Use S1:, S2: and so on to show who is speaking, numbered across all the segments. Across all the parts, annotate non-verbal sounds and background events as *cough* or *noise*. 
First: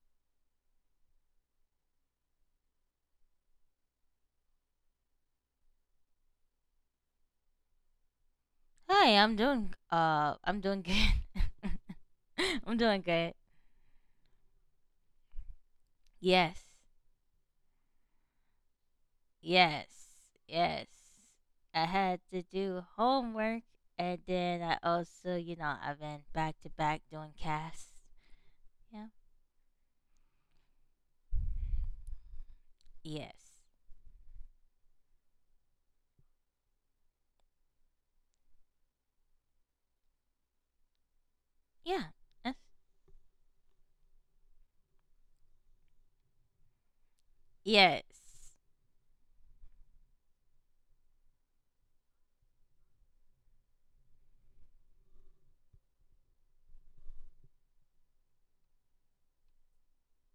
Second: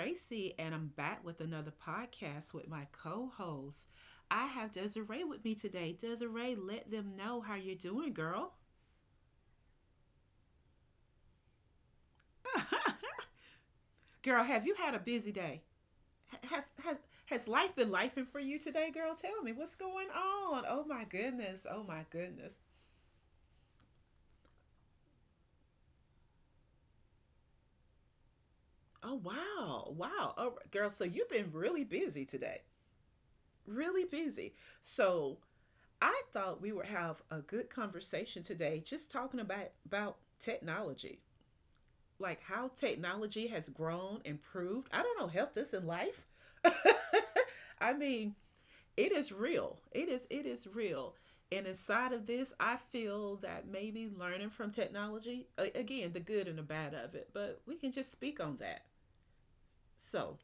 S1: Tracy, and I'm back with another podcast with my co host. I have Desiree with me today. Desiree, let them know how you're doing, girl.
S2: Hi, I'm doing good. *laughs* I'm doing good.
S1: Girl, have you had a busy day? H-
S2: Yes.
S1: Has, has, has life been lifing for you today, girl? Tell me what's
S2: Yes.
S1: going on.
S2: Yes.
S1: Oh, my goodness.
S2: I
S1: Oh, my
S2: had to
S1: goodness.
S2: do homework and then I also, you know, I've been back to back doing casts. Yeah.
S1: Oh, wow. Wow. Oh, girl, so you've been really busy today.
S2: Yes.
S1: Really busy. So, I thought we would have a good conversation today, just talking about technology.
S2: Yeah.
S1: Like,
S2: uh,
S1: how technology has grown, improved, I don't know, helped us in life. *laughs* I
S2: Yes.
S1: mean, it is real. It is real. And inside of this, I feel that maybe learning from technology, again, the good and the bad of it, but we can just speak on that. So,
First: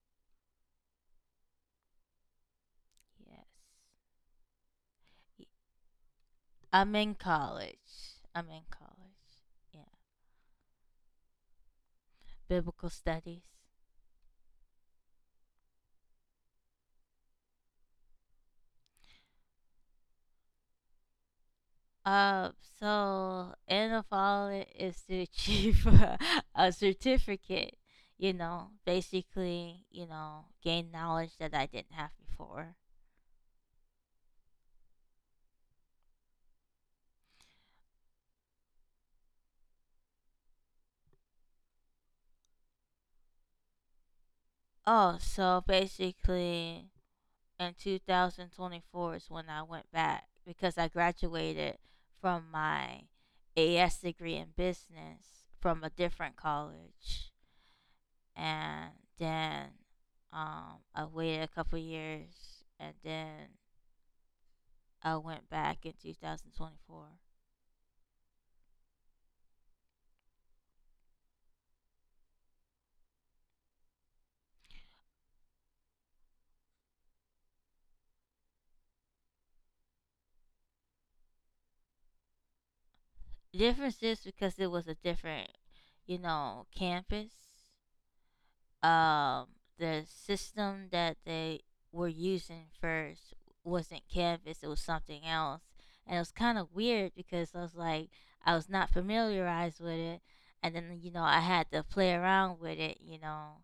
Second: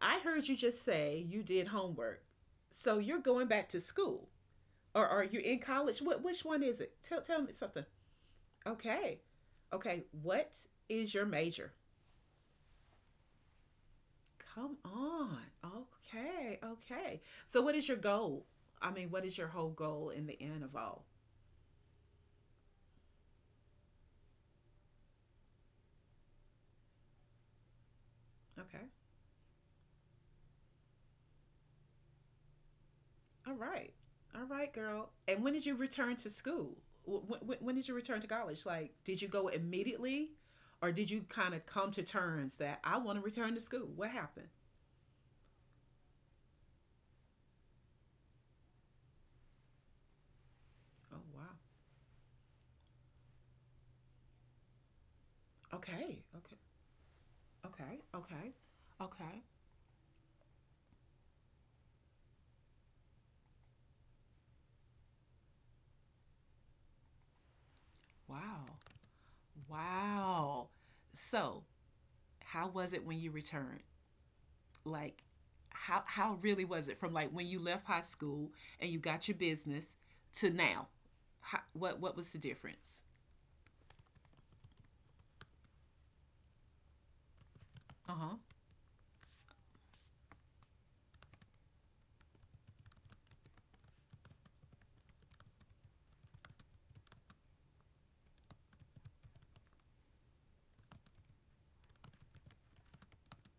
S1: I heard you just say you did homework. So, you're
S2: Yes.
S1: going back to school, or are you
S2: Y-
S1: in college? What which one is it?
S2: I'm in
S1: Tell me something.
S2: college. I'm in
S1: Okay.
S2: college. Yeah.
S1: Okay, what is your major?
S2: Biblical studies.
S1: Come on. Okay. Okay. So, what is your goal? I mean, what is your whole goal in the end of all?
S2: Um, so end of all it is to achieve *laughs* a certificate, you know,
S1: Okay.
S2: basically, you know, gain knowledge that I didn't have before.
S1: All right. All right, girl. And when did you return to school? When did you return to college? Like, did you go immediately, or did you kind of come to terms that I want to return to school? What happened?
S2: Oh, so basically in 2024 is when I went back because I
S1: Oh, wow.
S2: graduated from my AS degree in business from a
S1: Okay.
S2: different
S1: Okay.
S2: college.
S1: Okay. Okay.
S2: And
S1: Okay.
S2: then I waited a couple years and then went back in 2024.
S1: Wow. Wow. So, how was it when you returned? Like, how really was it from, like, when you left high school and you got your business to now? How, what was the difference?
S2: The difference is because it was a different, you know, campus,
S1: Uh huh.
S2: um, the system that they were using first wasn't Canvas, it was something else. And it was kind of weird because I was like, I was not familiarized with it. And then, you know, I had to play around with it, you know,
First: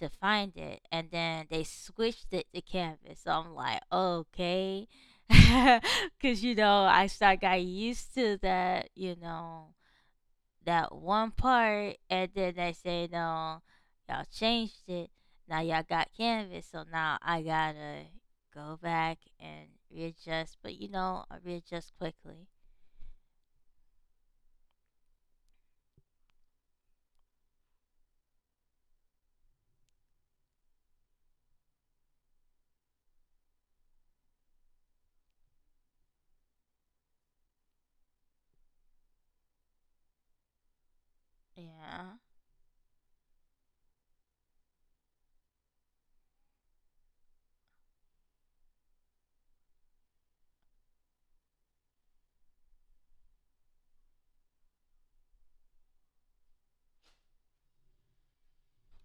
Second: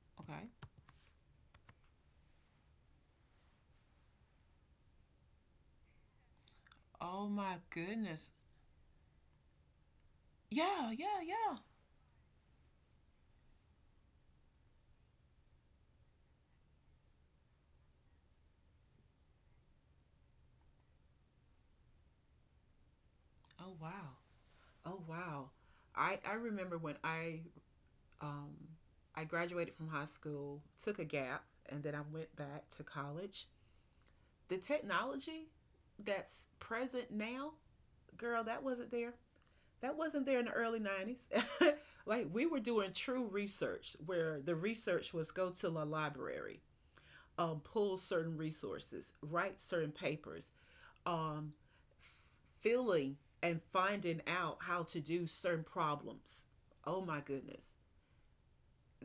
S2: to
S1: Okay.
S2: find it. And then they switched it to Canvas. So I'm like, okay. *laughs* Because, you know, so
S1: Oh
S2: I
S1: my
S2: got used
S1: goodness.
S2: to that, you know,
S1: Yeah.
S2: that
S1: Yeah.
S2: one
S1: Yeah.
S2: part, and then they say no, y'all changed it. Now y'all got Canvas, so now I gotta go back and readjust. But you know, I readjust quickly.
S1: Oh wow. Oh wow. I remember when um I graduated from high school, took a gap, and then I went back to college. The technology that's present now, girl, that wasn't there. That wasn't there in the early 90s. *laughs*
S2: Yeah.
S1: Like, we were doing true research, where the research was go to the library, pull certain resources, write certain papers, um, filling and finding out how to do certain problems. Oh my goodness.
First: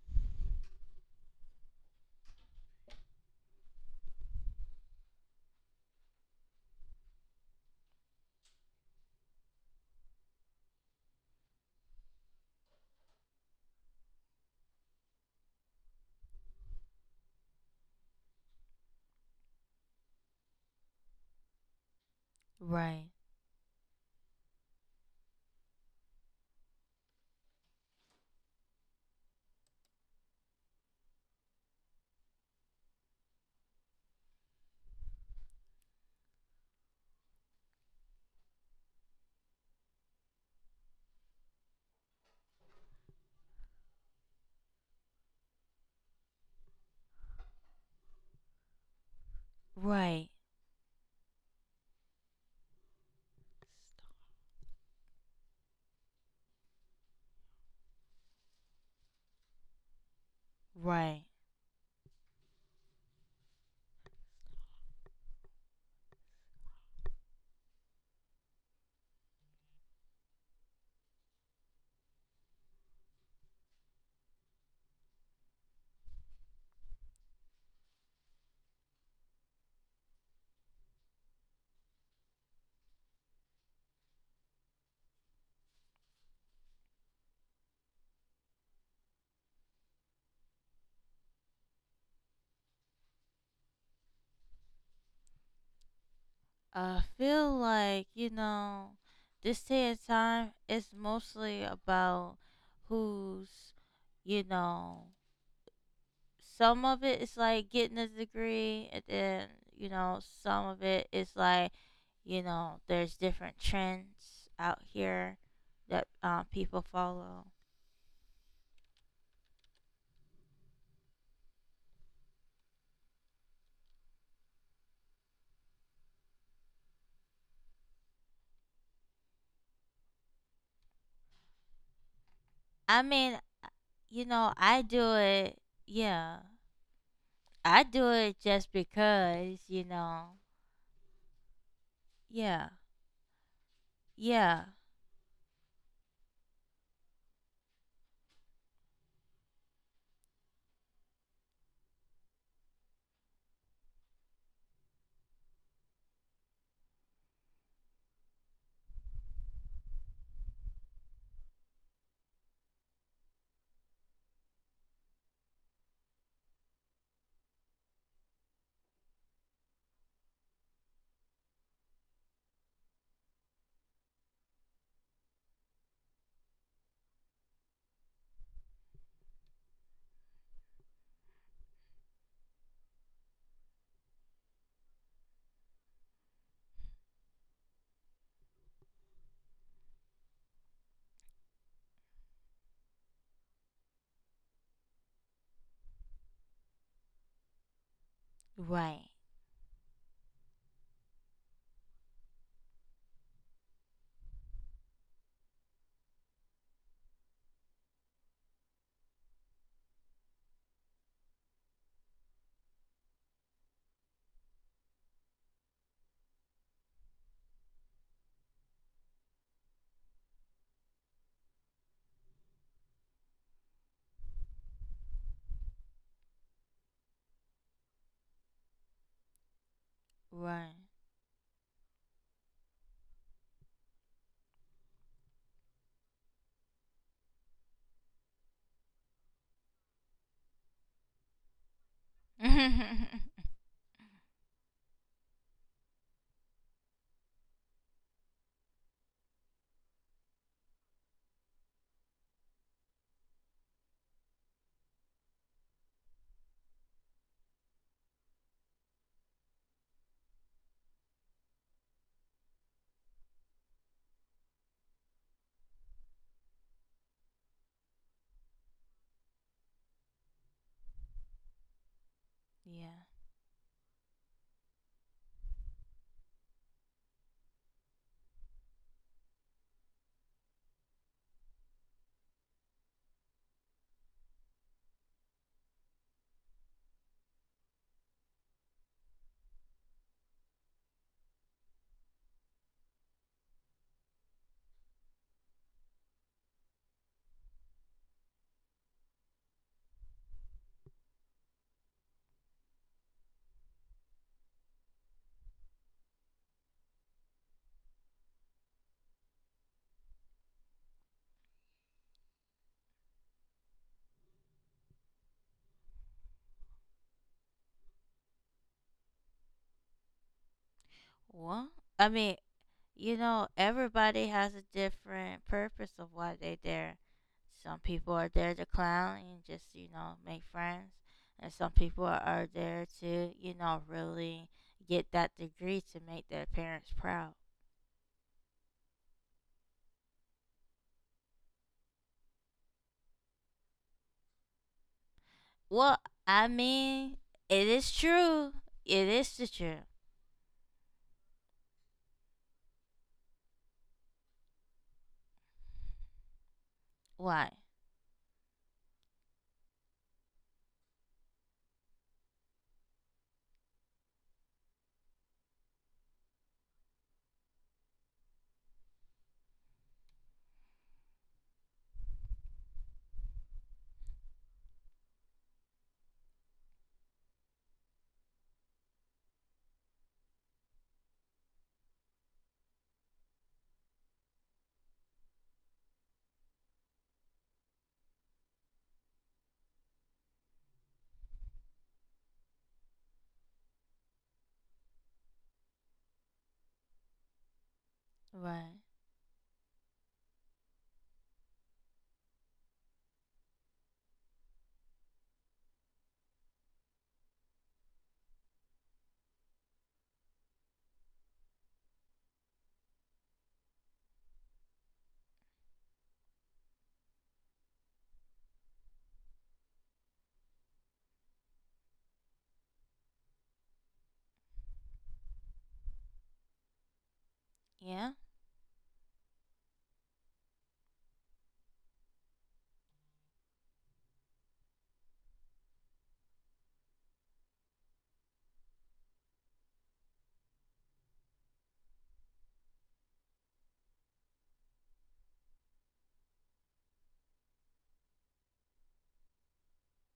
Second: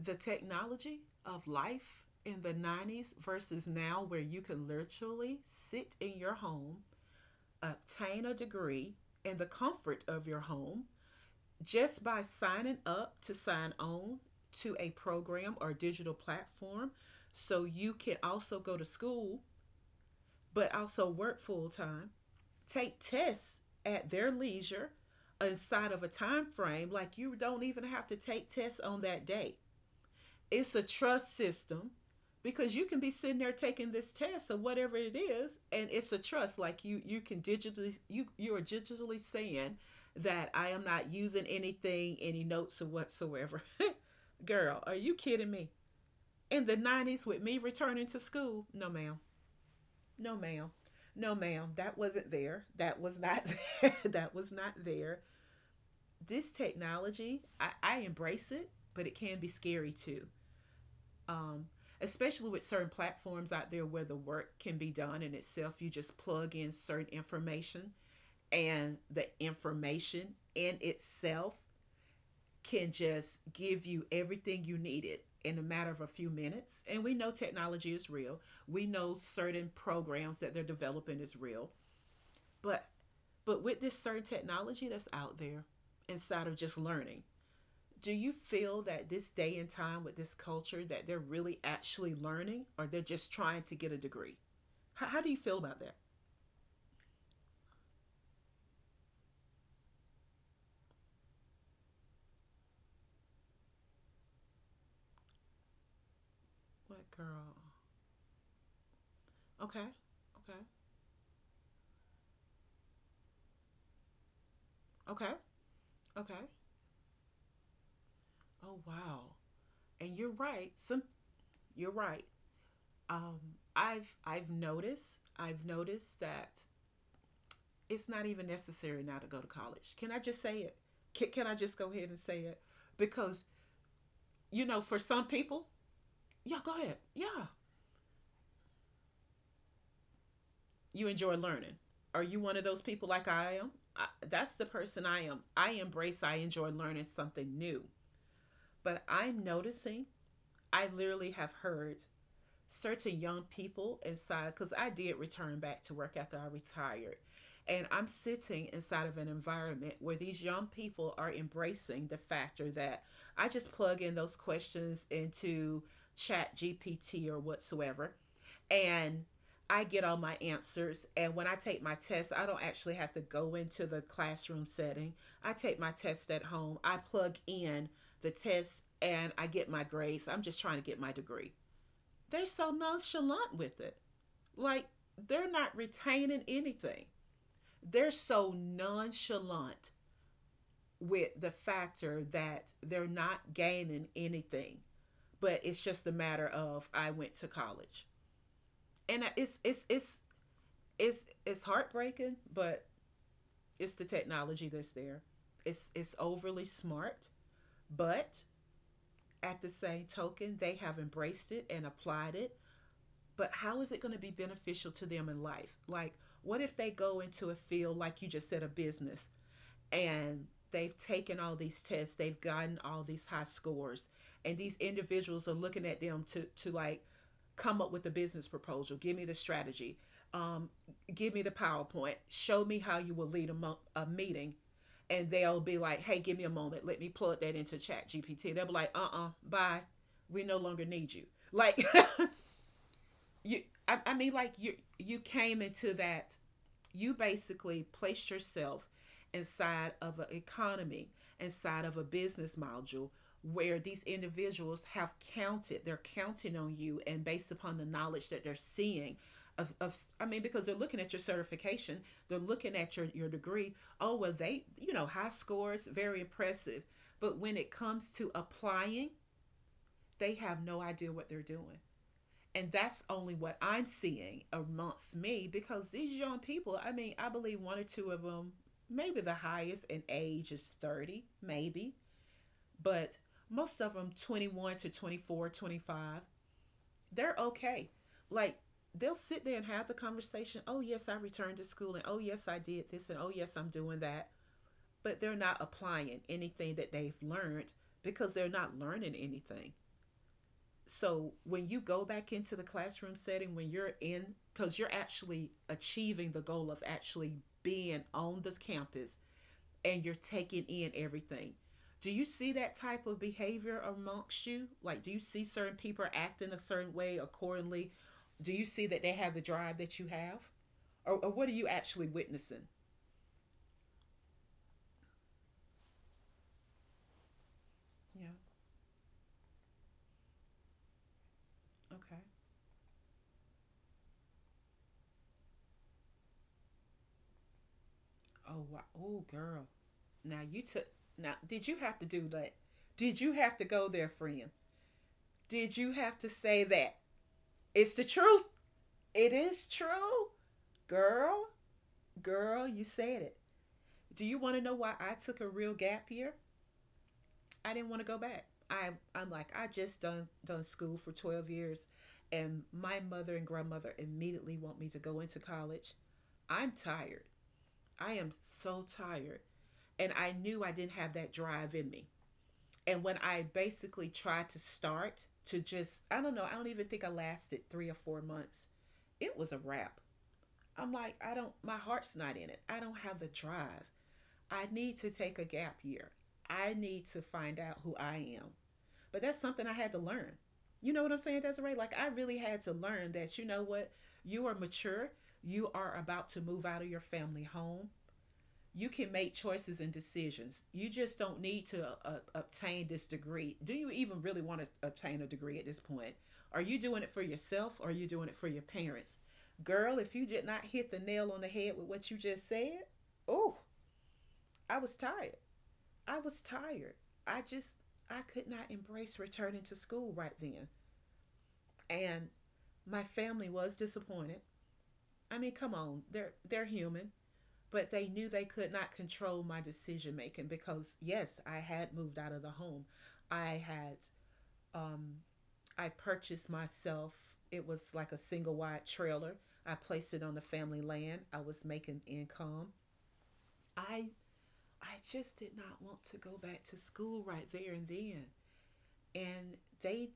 S1: The technology of life in the 90s versus now, where you can literally sit in your home, obtain a degree in the comfort of your home, just by signing up to sign on to a program or digital platform, so you can also go to school but also work full time, take
S2: Right.
S1: tests at their leisure inside of a time frame. Like, you don't even have to take tests on that day. It's a trust system, because you can be sitting there taking this test or whatever it is, and it's a trust. Like, you can digitally, you are digitally saying that I am not using anything, any notes or whatsoever. *laughs* Girl, are you kidding me? In the 90s, with me returning to school, no ma'am.
S2: Right.
S1: No ma'am. No ma'am. That wasn't there. That was not there. *laughs* That was not there. This technology, I embrace it, but it can be scary too.
S2: Right.
S1: um, Especially with certain platforms out there where the work can be done in itself. You just plug in certain information, and the information in itself can just give you everything you needed in a matter of a few minutes. And we know technology is real. We know certain programs that they're developing is real. But with this certain technology that's out there inside of just learning, do you feel that this day and time, with this culture, that they're really actually learning, or they're just trying to get a degree? How do you feel about that?
S2: I feel like, you know, this day and time is mostly about who's, you know, some of
S1: What,
S2: it is
S1: girl?
S2: like getting a degree, and then,
S1: Okay.
S2: you know,
S1: Okay.
S2: some of it is like, you know, there's different trends out
S1: Okay.
S2: here that,
S1: Okay.
S2: people follow.
S1: Oh wow. And you're right, some, you're right. um I've noticed that it's not even necessary now to go to college. Can I just say it? Can I just go ahead and say it?
S2: I mean,
S1: Because,
S2: you know,
S1: you
S2: I
S1: know, for
S2: do
S1: some
S2: it.
S1: people,
S2: Yeah,
S1: yeah, go ahead, yeah,
S2: I do it just because, you know.
S1: you enjoy learning. Are you one of
S2: Yeah.
S1: those people like I am? That's
S2: Yeah.
S1: the person I am. I embrace, I enjoy learning something new. But I'm noticing, I literally have heard certain young people inside, because I did return back to work after I retired. And I'm sitting inside of an environment where these young people are embracing the factor that I just plug in those questions into Chat GPT or whatsoever, and I get all my answers. And when I take my test, I don't actually have to go into the classroom setting. I take my test at home. I plug in the test and I get my grades. I'm just trying to get my degree. They're so nonchalant with it. Like, they're not retaining anything. They're so nonchalant with the factor that they're not gaining anything. But it's just a matter of, I went to college.
S2: Right.
S1: And it's heartbreaking, but it's the technology that's there. It's overly smart, but at the same token, they have embraced it and applied it. But how is it going to be beneficial to them in life? Like, what if they go into a field, like you just said, a business, and they've taken all these tests, they've gotten all these high scores, and these individuals are looking at them to, like, come up with a business proposal, give me the strategy, um,
S2: Right.
S1: give me the PowerPoint, show me how you will lead a meeting, and they'll be like, hey, give me a moment, let me plug that into Chat GPT, they'll be like, uh-uh, bye, we no longer need you. Like,
S2: *laughs* yeah.
S1: *laughs* you I mean, like, you came into that, you basically placed yourself inside of an economy, inside of a business module, where these individuals have counted, they're counting on you, and based upon the knowledge that they're seeing. I mean, because they're looking at your certification, they're looking at your degree. Oh, well, they, you know, high scores, very impressive. But when it comes to applying, they have no idea what they're doing. And that's only what I'm seeing amongst me, because these young people, I mean, I believe one or two of them, maybe the highest in age is 30, maybe, but most of them 21 to 24, 25, they're okay. Like, they'll sit there and have the conversation, "Oh, yes, I returned to school, and oh, yes, I did this, and oh, yes, I'm doing that." But they're not applying anything that they've learned, because they're not learning anything. So when you go back into the classroom setting, when you're in, because you're actually achieving the goal of actually being on this campus and you're taking in everything, do you see that type of behavior amongst you? Like, do you see certain people acting a certain way accordingly? Do you see that they have the drive that you have, or what are you
S2: Well,
S1: actually
S2: I mean,
S1: witnessing?
S2: you know, everybody has a different purpose of why they're there. Some people
S1: Yeah.
S2: are there to clown and just, you know, make friends. And some people
S1: Okay.
S2: are there to, you know, really get that degree to make their parents proud.
S1: Oh wow. Oh girl, now you took, now did you have to do that? Did you have to go there, friend? Did you
S2: Well,
S1: have to
S2: I
S1: say that?
S2: mean, it is
S1: It's the truth.
S2: true. It
S1: It
S2: is the
S1: is true.
S2: truth.
S1: Girl, girl, you said it. Do you want to know why I took a real gap year?
S2: Why?
S1: I didn't want to go back. I'm like, I just done school for 12 years, and my mother and grandmother immediately want me to go into college. I'm tired. I am so tired. And I knew I didn't have that drive in me. And when I basically tried to start to just, I don't know, I don't even think I lasted 3 or 4 months. It was a wrap. I'm like, I don't, my heart's not in it. I don't have the drive. I need to take a gap year. I need to find out who I am. But that's something I had to learn. You know what I'm saying, Desiree? Like, I really had to learn that. You know what? You are mature. You are about to move out of your family home,
S2: Right.
S1: you can make choices and decisions. You just don't need to obtain this degree. Do you even really want to obtain a degree at this point? Are you doing it for yourself, or are you doing it for your parents? Girl, if you did not hit the nail on the head with what you just said, oh, I was tired. I was tired. I just, I could not embrace returning to school right then. And my family was disappointed. I mean, come on, they're human. But they
S2: Yeah.
S1: knew they could not control my decision making, because yes, I had moved out of the home. I had um I purchased myself, it was like a single wide trailer. I placed it on the family land. I was making income. i I just did not want to go back to school right there and then. And they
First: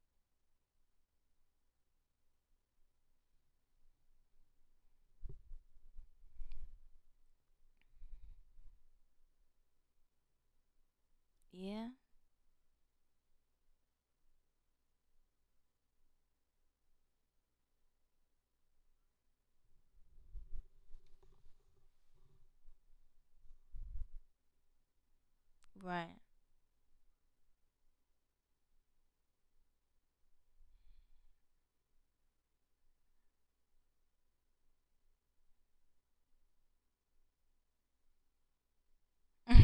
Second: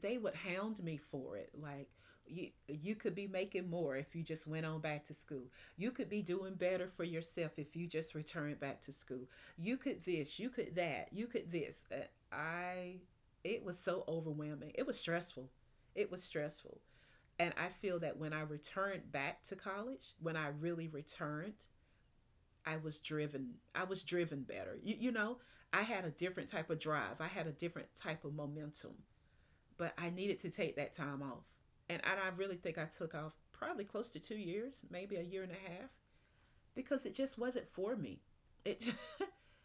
S1: they would hound me for it. Like, you could be making more if you just went on back to school. You could be doing better for yourself if you just returned back to school. You could this, you could that, you could this.
S2: Yeah.
S1: I It was so overwhelming. It was stressful. It was stressful. And I feel that when I returned back to college, when I really returned, I was driven. I was driven better, you know. I had a
S2: Right.
S1: different type of drive. I had a different type of momentum. But I needed to take that time off. And I really think I took off probably close to 2 years, maybe a year and a half, because it just wasn't for me. It just,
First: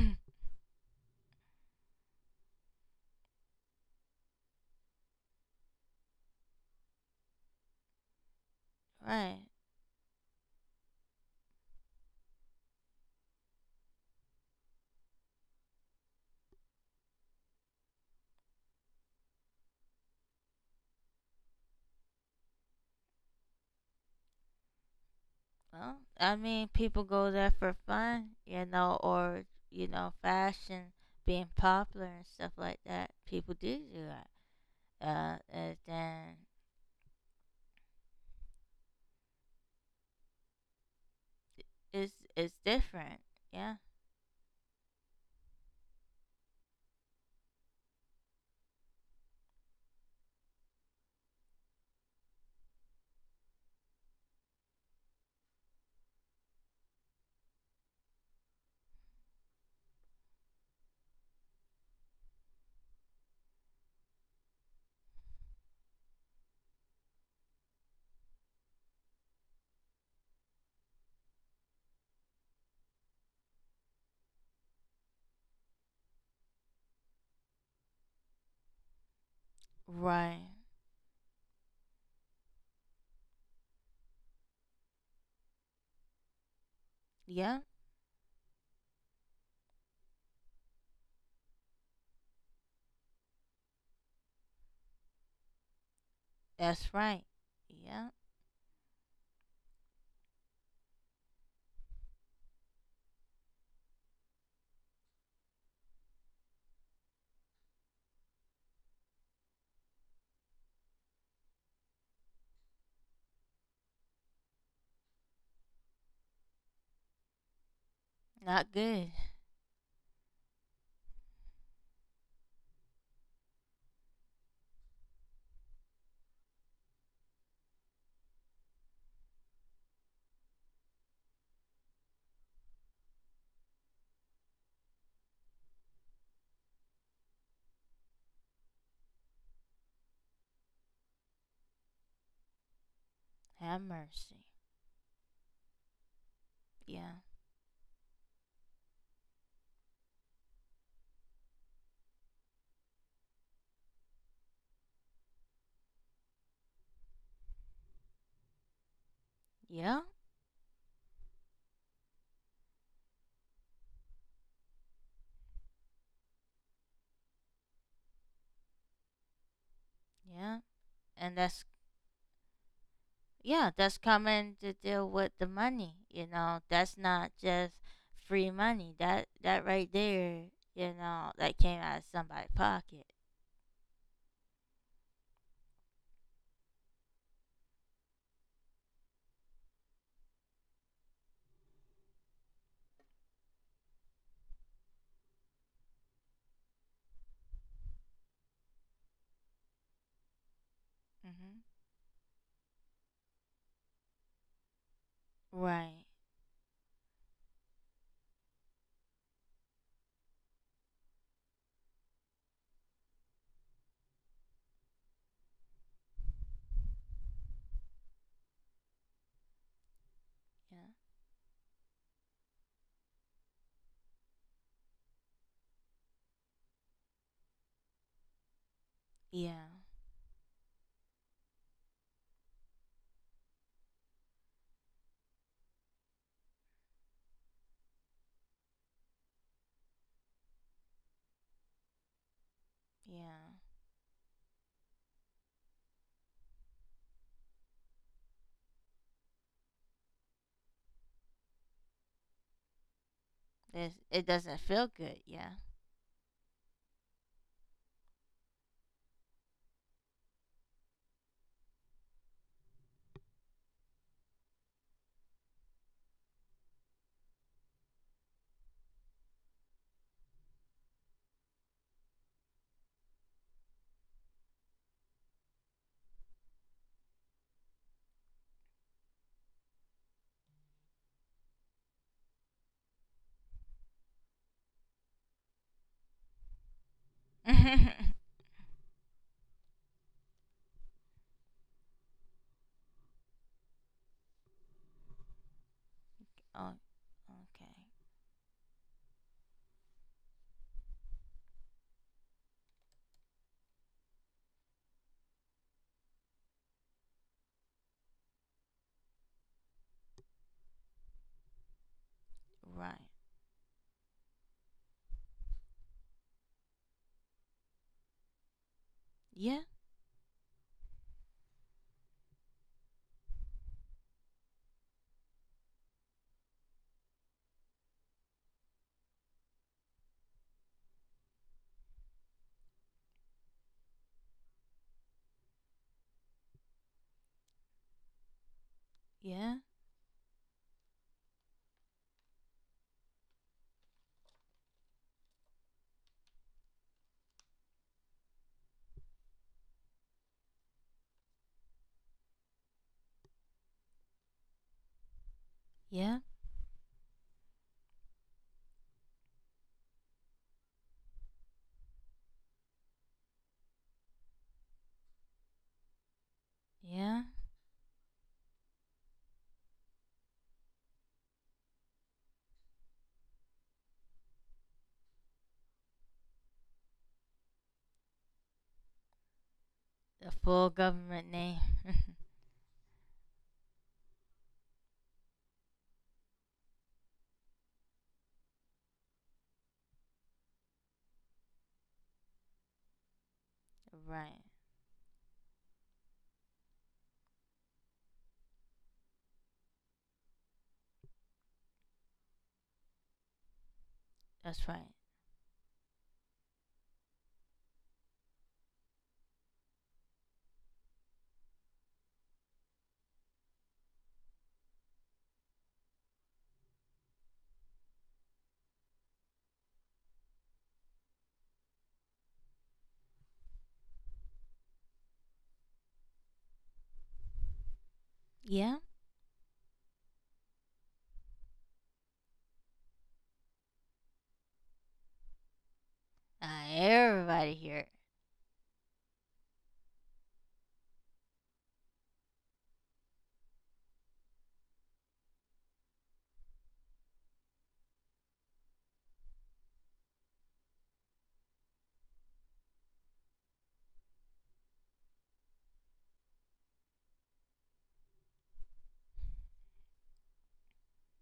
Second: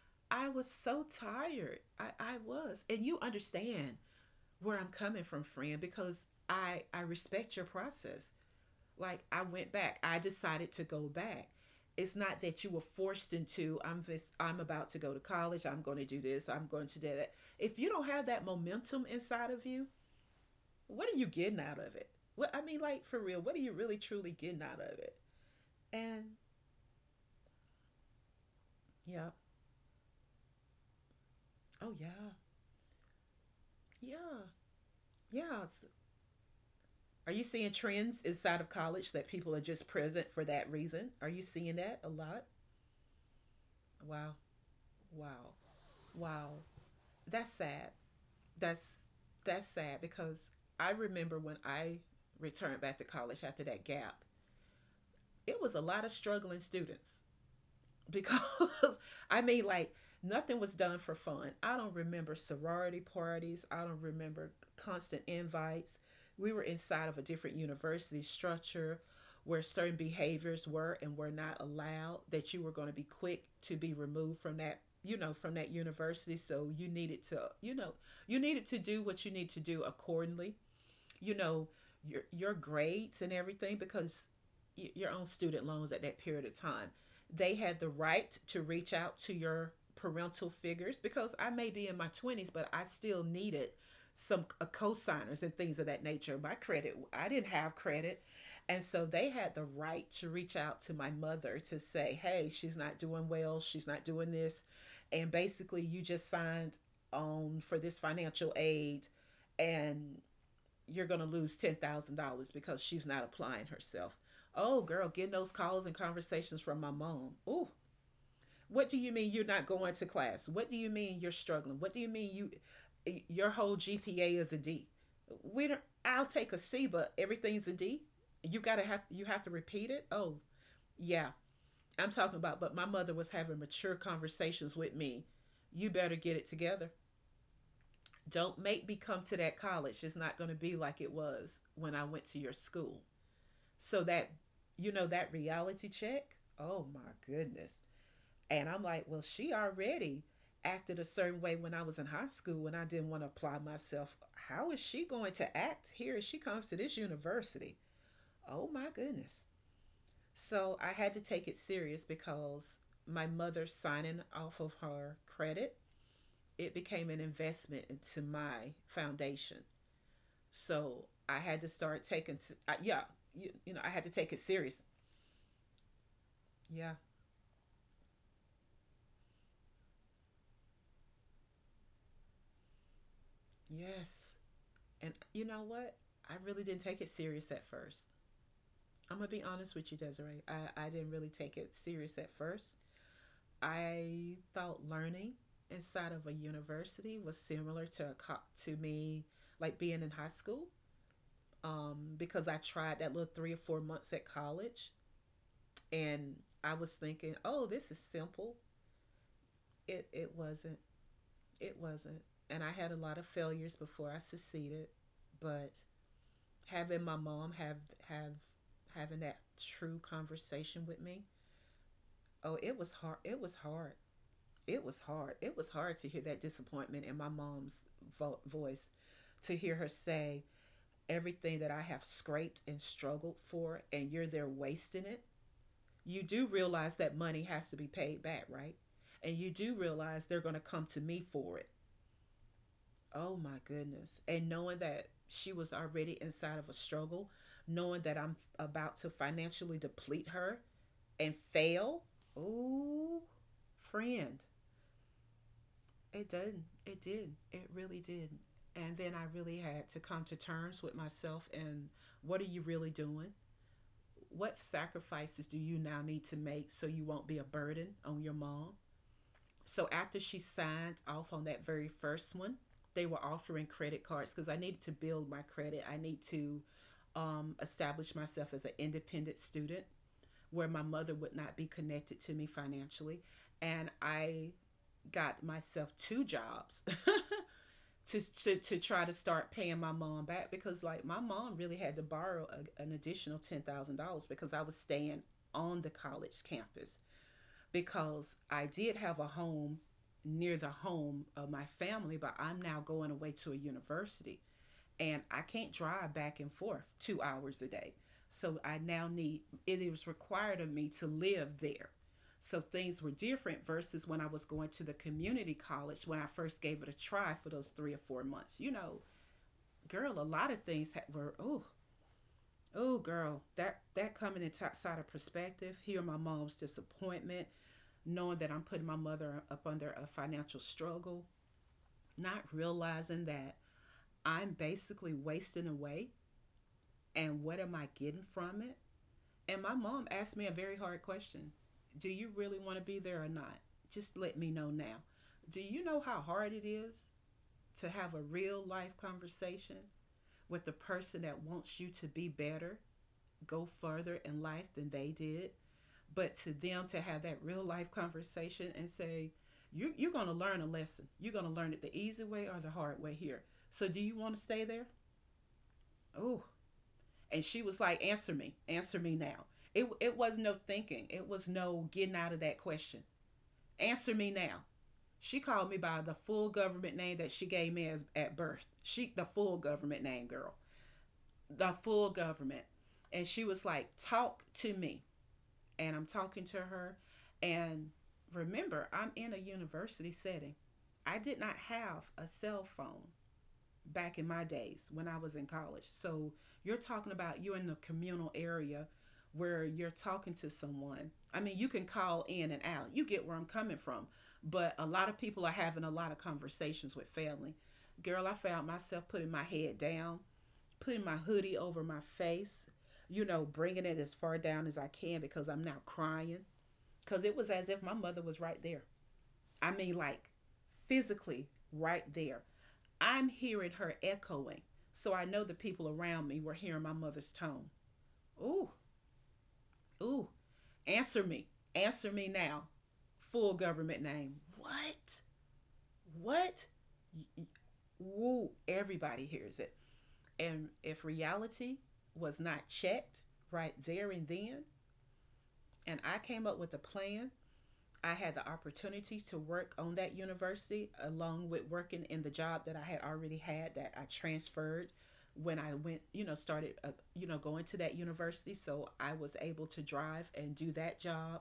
S1: *laughs* I was so tired. I was. And you understand where I'm coming from, friend, because I respect your process. Like,
S2: right.
S1: I went back. I decided to go back. It's not that you were forced into, I'm this, I'm about to go to college, I'm going to do this, I'm going to do that. If you don't have that momentum inside of you, what are you getting out of it? What, I mean, like, for real, what are you really truly getting out of it?
S2: Well,
S1: And
S2: I mean, people go there for fun, you know,
S1: yeah,
S2: or, you know, fashion, being
S1: oh
S2: popular and
S1: yeah,
S2: stuff like that. People do do that.
S1: yeah, yeah.
S2: And
S1: It's-
S2: then
S1: are you seeing trends inside of college that people are just present for that reason? Are you seeing that a lot?
S2: it's different. Yeah.
S1: Wow, wow, wow. That's sad. That's that's sad because I remember when I returned back to college after that gap, it was a lot of struggling students because *laughs* I mean, like, nothing was done for fun. I don't remember sorority parties, I don't remember constant invites. We were inside of a different university structure where certain behaviors were and were not allowed, that you were going to be quick to be removed from, that, you know, from that university. So you needed to, you know, you needed to do what you need to do
S2: Right.
S1: accordingly, you know, your grades and everything, because your own student loans at that period of time. They
S2: Yeah.
S1: had the right to reach out to your parental figures, because I may be in my 20s, but I still needed some co-signers and things of that nature. My
S2: That's
S1: credit,
S2: right.
S1: I didn't have
S2: Yeah.
S1: credit. And so they had the right to reach out to my mother to say, hey, she's not doing well, she's not doing this. And basically, you just signed on for this financial aid and you're going to lose $10,000 because she's not applying herself. Oh, girl, getting those calls and conversations from my mom. Oh,
S2: Not
S1: what do
S2: good.
S1: you mean you're not going to class? What do you mean you're struggling? What do you mean you, your whole GPA is a D? We don't, I'll take a C, but everything's a D. You got to have, you have to repeat it. Oh, yeah. I'm talking about, but my mother was having mature conversations with me. You better get it together. Don't make me come to that college. It's not going to be like it was when I went to your school.
S2: Have
S1: So that,
S2: mercy.
S1: you know, that reality check, oh my
S2: Yeah.
S1: goodness. And I'm like, well, she already acted a certain way when I was in high school and I didn't want to apply myself. How is she going to act here as she comes to this university? Oh my goodness.
S2: Yeah.
S1: So I had to take it serious, because my mother signing off of her credit, it became an investment into my foundation.
S2: Yeah.
S1: So
S2: And
S1: I had
S2: that's,
S1: to start taking, yeah,
S2: yeah,
S1: you know, I
S2: that's
S1: had to take it
S2: coming to
S1: serious.
S2: deal with the money. You know,
S1: Yeah.
S2: that's not just free money. That that right there, you know, that came out of somebody's pocket.
S1: Yes. And you know what? I really didn't take it serious at first. I'm going to be honest with you, Desiree. I didn't really take it serious at first. I thought learning inside of a university was similar to a co-, to me, like being in high school,
S2: Hmm.
S1: because I tried that little 3 or 4 months at college
S2: Right.
S1: and I was thinking, oh, this is simple. It wasn't. It wasn't. And I had a lot of failures before I succeeded. But having my mom have having that true conversation with me. Oh, it was hard. It was hard. It was hard. It was hard to hear that disappointment in my mom's voice,
S2: Yeah.
S1: to
S2: Yeah.
S1: hear her say everything that I have scraped and struggled for, and you're there wasting it. You do realize that money has to be paid back, right? And you do realize they're going to come to me for it. Oh my
S2: Yeah.
S1: goodness. And knowing that she was already inside of a struggle, knowing that I'm about to financially deplete her and fail. Oh,
S2: There's, it
S1: friend,
S2: doesn't feel good. Yeah.
S1: it did not. It did. It really did. And then I really had to come to terms with myself and what are you really doing? What sacrifices do you now need to make so you won't be a burden on your mom? So after she signed off on that very first one, they were offering credit cards because I needed to build my credit. I need to establish myself as an independent student where my mother would not be connected to me financially. And I got myself two jobs
S2: *laughs*
S1: *laughs*
S2: oh,
S1: to try to start paying my mom back, because like my mom really had to borrow an additional $10,000 because I was staying on the college
S2: okay.
S1: campus, because I did have a home near the home of my family, but I'm now going away to a university and I can't drive back and forth 2 hours a day. So I now need, it is required of me to live there. So things
S2: Right.
S1: were different versus when I was going to the community college, when I first gave it a try for those 3 or 4 months. You know,
S2: Yeah.
S1: girl, a lot of things were, oh, oh, girl, that, that coming inside outside of perspective, hear my mom's disappointment, knowing that I'm putting my mother up under a financial struggle, not realizing that I'm basically wasting away and what am I getting from it? And
S2: Yeah.
S1: my mom asked me a very hard question. Do you really want to be there or not? Just let me know now. Do you know how hard it is to have a real life conversation with the person that wants you to be better, go further in life than they did.
S2: Yeah.
S1: But to them, to have that real life conversation and say, you're going to learn a lesson. You're going to learn it the easy way or the hard way here. So do you want to stay there? Oh,
S2: Yeah.
S1: and she was like, answer me now. It was no thinking. It was no getting out of that question. Answer me now. She called me by the full government name that she gave me as, at birth. She, the full government name,
S2: The
S1: girl.
S2: full government name.
S1: The full
S2: *laughs*
S1: government. And she was like, "Talk to me," and I'm talking to her. And remember, I'm in a university setting. I did not have a cell phone back in my
S2: right.
S1: days when I was in college. So you're talking about, you're in the communal area where you're talking to someone. I mean, you can call in and out. You get where I'm coming from. But
S2: That's
S1: a
S2: right.
S1: lot of people are having a lot of conversations with family. Girl, I found myself putting my head down, putting my hoodie over my face, you know, bringing it as far down as I can because I'm not crying. Because it was as if my mother was right there. I mean, like, physically right there. I'm hearing her echoing. So I know the people around me were hearing my mother's tone. Ooh,
S2: Yeah.
S1: ooh, answer me. Answer me now. Full government name. What? What?
S2: Uh,
S1: Y- y-
S2: everybody here.
S1: Woo, everybody hears it. And if reality was not checked right there and then, and I came up with a plan, I had the opportunity to work on that university along with working in the job that I had already had, that I transferred when I went, you know, started, you know, going to that university. So I was able to drive and do that job,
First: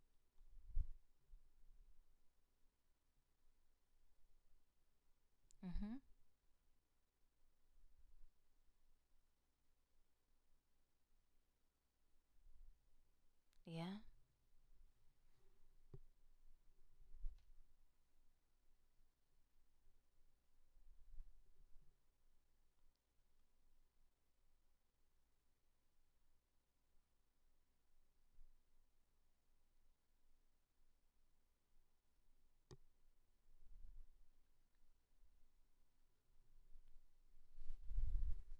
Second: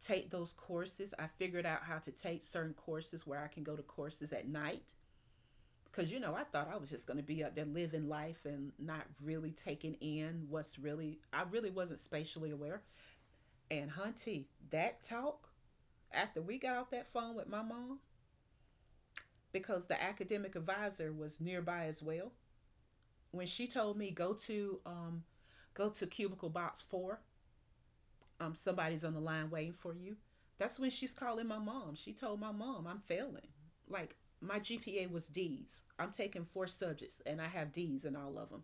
S1: take those courses. I figured out how to take certain courses where I can go to courses at night.
S2: Hmm.
S1: Cause you know, I thought I was just gonna be up there living life and not really taking in what's really. I really wasn't spatially aware. And
S2: Yeah.
S1: hunty, that talk after we got off that phone with my mom, because the academic advisor was nearby as well. When she told me, go to go to cubicle box 4, somebody's on the line waiting for you. That's when she's calling my mom. She told my mom I'm failing. Like my GPA was D's. I'm taking four subjects and I have D's in all of them.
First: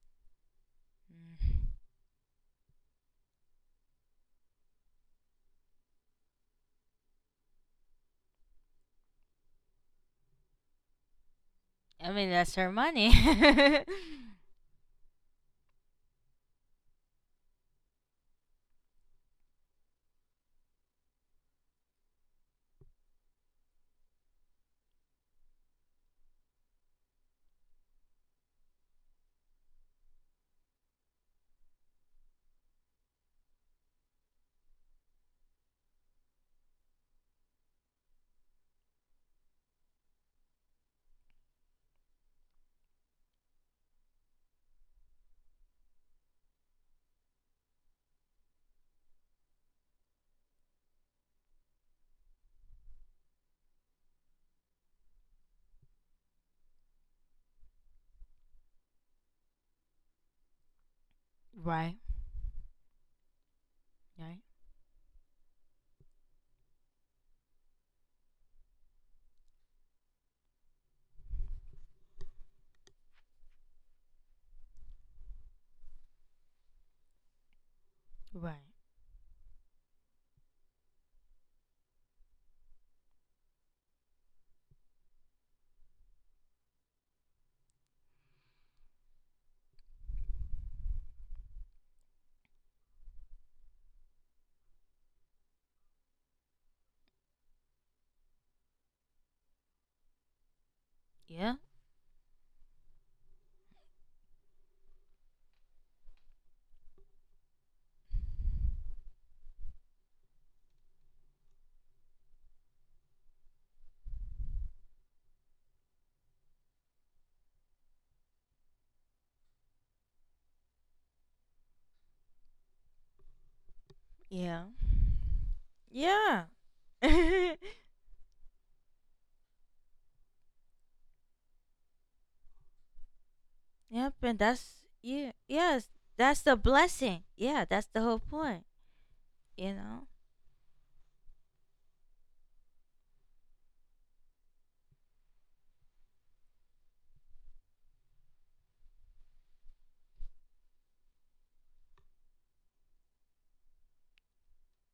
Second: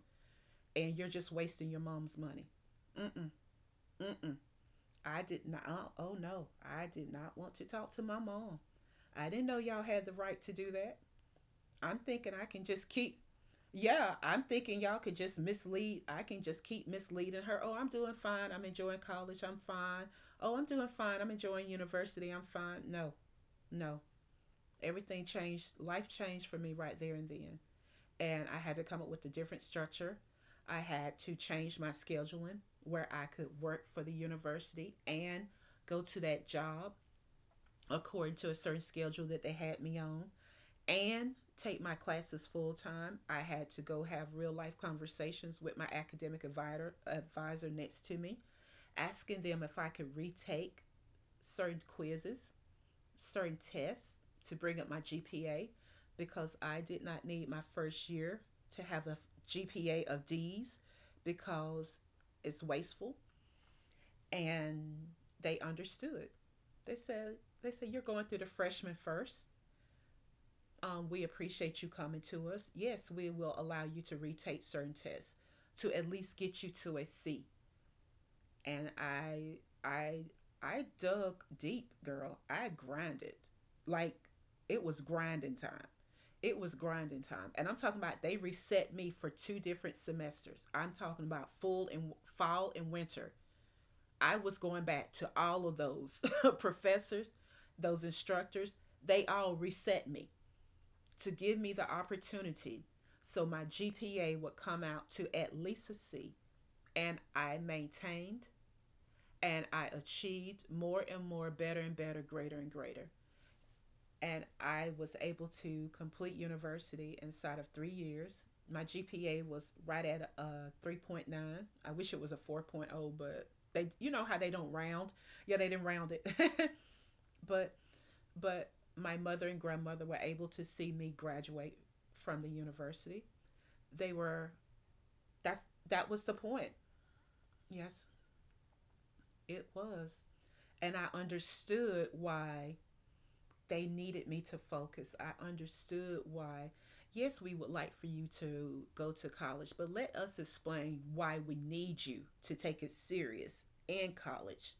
S1: And you're just
S2: Mm.
S1: wasting your mom's money. Mm-mm, mm-mm. I did not. Oh no, I did not want to talk to my mom. I didn't know y'all had the right to do that. I'm
S2: I mean,
S1: thinking I
S2: that's
S1: can
S2: her
S1: just
S2: money.
S1: keep.
S2: *laughs*
S1: Yeah, I'm thinking y'all could just mislead. I can just keep misleading her. Oh, I'm doing fine. I'm enjoying college. I'm fine. Oh, I'm doing fine. I'm enjoying university. I'm fine. No, no. Everything changed. Life changed for me right there and then, and I had to come up with a different structure. I had to change my scheduling where I could work for the university and go to that job according to a certain schedule that they had me on and take my classes full time. I had to go have real life conversations with my academic advisor, advisor next to me, asking them if I could retake certain quizzes, certain tests, to bring up my GPA, because I did not need my first year to have a GPA of D's,
S2: right.
S1: because it's wasteful.
S2: Right.
S1: And they understood. They said they said you're going through the freshman first. We appreciate you coming to us. Yes, we will allow you to retake certain tests to at least get you to a C.
S2: Right.
S1: and I I I dug deep, girl. I grinded. Like, it was grinding time. It was grinding time. And I'm talking about they reset me for two different semesters. I'm talking about full and fall and winter. I was going back to all of those *laughs* professors, those instructors. They all reset me to
S2: Yeah.
S1: give me the opportunity so my GPA would come out to at least a C. And I maintained, and I achieved more and more, better and better, greater and greater. And I was able to complete university inside of 3 years. My GPA was right at a 3.9. I wish it was a 4.0, but they, you know how they
S2: Yeah.
S1: don't round. Yeah, they didn't round it.
S2: Yeah.
S1: *laughs*
S2: *laughs*
S1: but, but my mother and grandmother were able to see me graduate from the university.
S2: yep.
S1: They
S2: And
S1: were,
S2: yeah. Yes.
S1: that was
S2: That's
S1: the
S2: the
S1: point.
S2: blessing. Yeah. That's the whole
S1: Yes,
S2: point. You
S1: it
S2: know?
S1: was. And I understood why they needed me to focus. I understood why. Yes, we would like for you to go to college, but let us explain why we need you to take it serious in college.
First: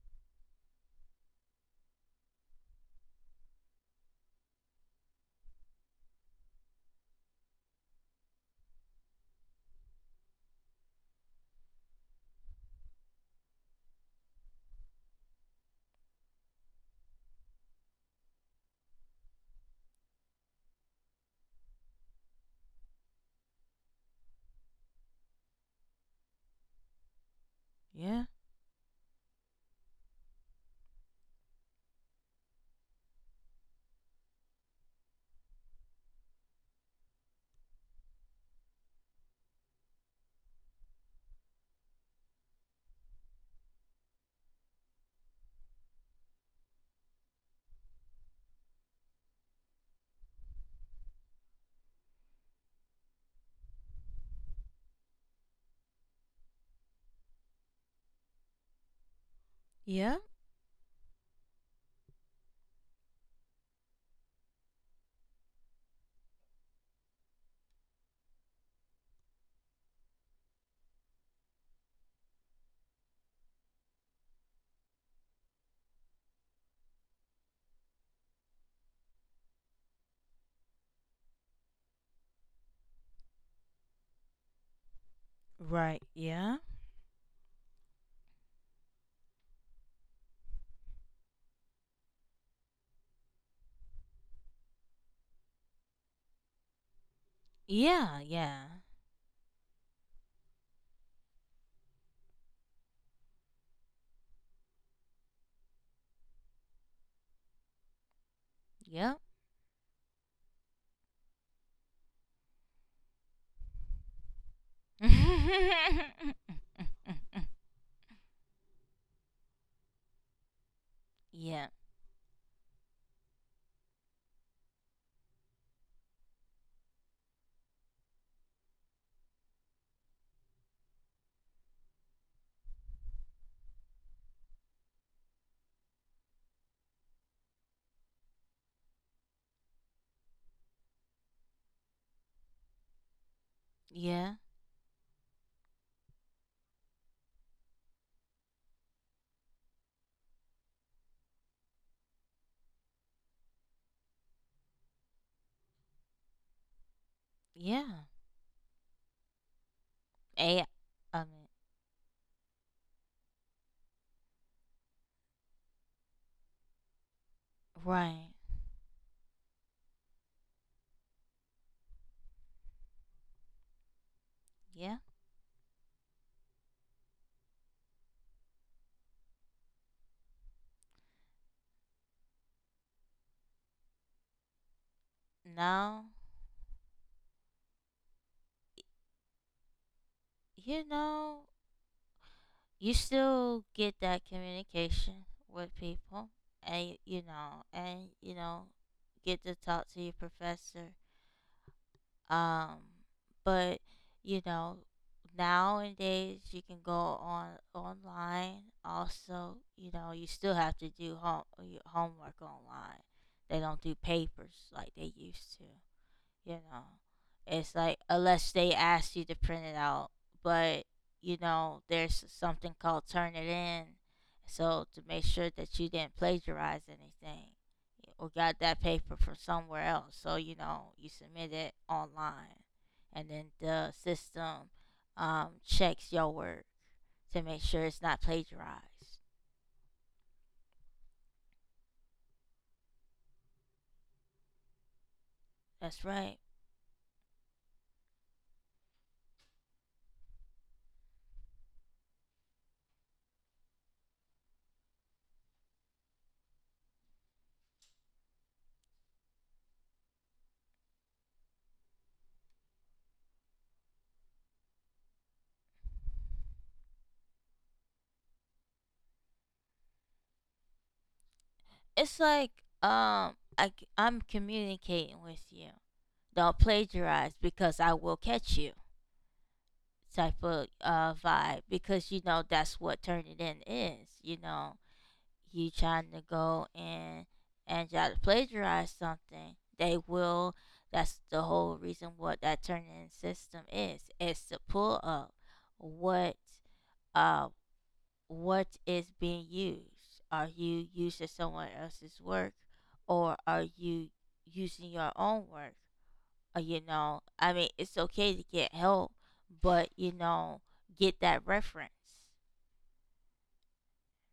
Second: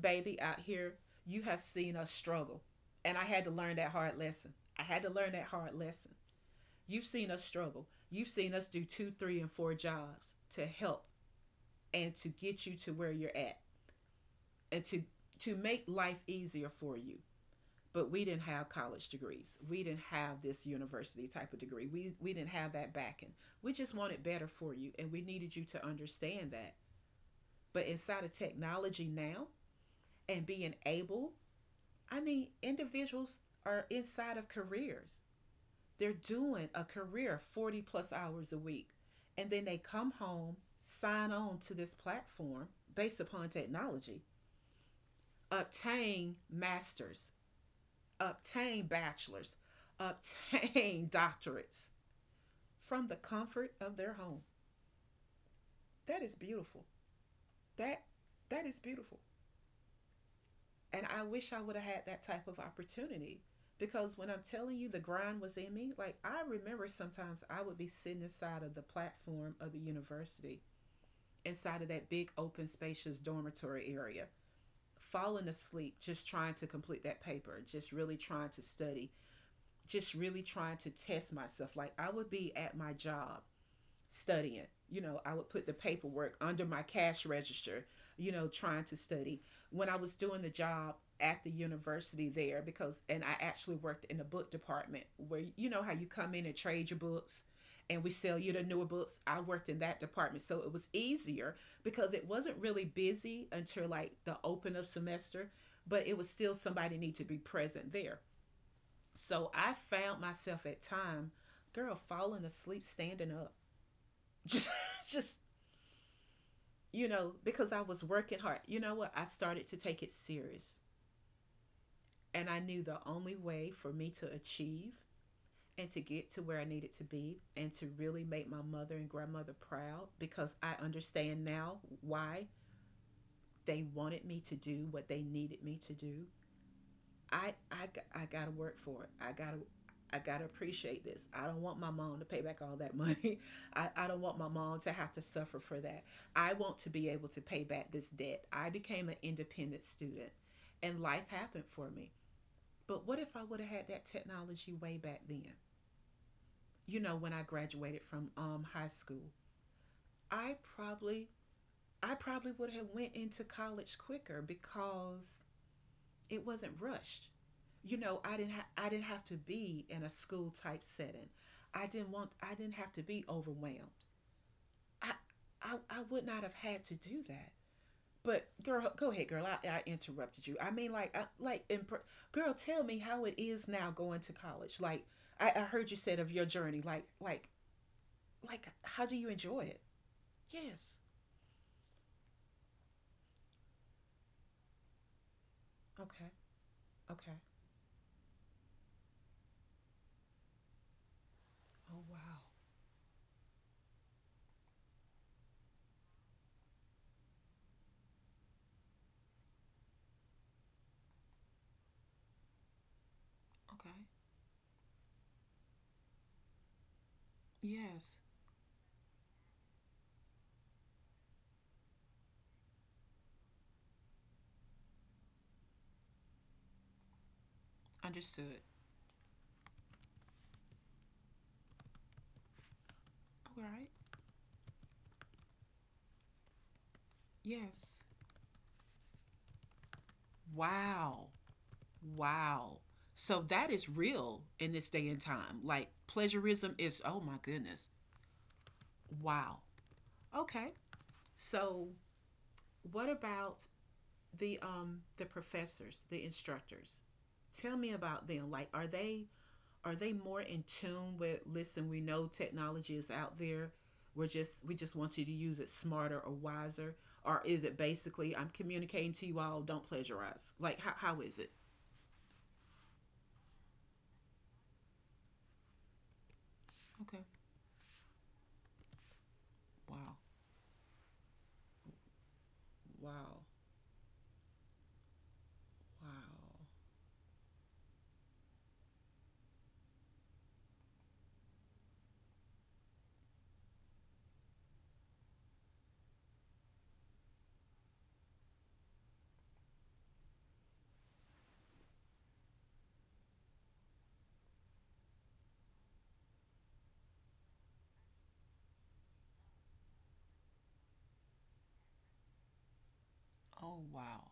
S1: Baby, out here, you have seen us struggle. And I had to learn that hard lesson. I had to learn that hard lesson. You've seen us struggle. You've seen us do two, three, and four jobs to help and to get you to where you're at, and to make life easier for you. But we didn't have college degrees. We didn't have this university type of degree. We didn't have that backing. We just wanted better for you, and we needed you to understand that. But
S2: Yeah.
S1: inside of technology now, and being able, I mean, individuals are inside of careers. They're doing a career 40 plus hours a week. And then they come home, sign on to this platform based upon technology, obtain masters, obtain bachelors, obtain *laughs* doctorates from the comfort of their home. That is beautiful. That that is beautiful.
S2: Yeah.
S1: And I wish I would have had that type of opportunity, because when I'm telling you, the grind was in me. Like, I remember sometimes I would be sitting inside of the platform of the university, inside of that big open spacious dormitory area, falling asleep just trying to complete that paper, just really trying to study, just really trying to test myself. Like, I would be at my job studying. You know, I would put the
S2: Right.
S1: paperwork
S2: Yeah.
S1: under my cash register, you know, trying to study. When I was doing the job at the university there, because and I actually worked in the book department, where you know how you come in and trade your books and we
S2: Yeah.
S1: sell you the
S2: Yeah.
S1: newer books. I worked in that department. So it was easier, because it wasn't really busy until like the open of semester, but it was still somebody need to be present there.
S2: Yep.
S1: So I found myself at time, girl, falling asleep standing up. *laughs* Just, just,
S2: Yeah. *laughs*
S1: you know, because I was working hard. You know what? I started to take it serious.
S2: Yeah.
S1: And I knew the only way for me to achieve and to get to where I needed to be and to really make my mother and grandmother proud, because I understand now why they wanted me to do what they needed me to do, I I I gotta work for it. I gotta appreciate this. I don't want my mom to pay back all that *laughs* money. I don't
S2: Yeah.
S1: want my mom to have to suffer for that. I want to be able to pay back this debt. I became an independent student, and life happened for me. But what if I would have had that technology way back then? You know, when I graduated
S2: Yeah.
S1: from high school, I
S2: Eh, I
S1: probably
S2: mean,
S1: I probably would have went into college quicker, because it wasn't rushed. You know,
S2: right.
S1: I didn't have to be in a school type setting. I didn't have to be overwhelmed.
S2: Yeah.
S1: I I would not have had to do that. But girl, go ahead, girl. I interrupted you. Girl, tell me how it is now going to college. Like, I heard you
S2: Now,
S1: said of your journey. Like, how do you enjoy it?
S2: you
S1: Yes.
S2: know, you still get that communication with people,
S1: Okay.
S2: and you
S1: Okay.
S2: know, and you know, get to talk to your professor,
S1: Oh wow.
S2: um but, you know, nowadays you can go on online also. You know, you still have to do your homework online. They don't
S1: Okay.
S2: do papers like they used to. You know, it's like
S1: Yes.
S2: unless they ask you to print it out, but you know, there's something called turn it in. So to make sure that you didn't plagiarize anything or got
S1: Understood.
S2: that paper from somewhere else. So, you know, you submit it online and then
S1: All right.
S2: the system checks your work to make sure it's
S1: Yes.
S2: not plagiarized.
S1: Wow. Wow. So that is real in this day and time. Like,
S2: That's right.
S1: plagiarism is, oh my goodness. Wow. Okay. So what about the professors, the instructors? Tell me about them. Like, are they, are they more in tune with, listen, we know technology is out there. We just want you to use it smarter or wiser, or is it basically I'm communicating to you all, don't plagiarize? Like, how is it?
S2: It's like, I'm communicating with you, don't
S1: Okay.
S2: plagiarize because I will catch you
S1: Wow.
S2: type of vibe, because you know that's what turning
S1: Wow.
S2: in is. You know, you trying to
S1: Wow.
S2: go and try to plagiarize something, they will, that's the whole reason what that turning in system is. It's to pull up what, uh what is being used. Are you using someone else's work or are you using your own work? You know, I mean, it's okay to get help, but you know, get that reference.
S1: Oh, wow.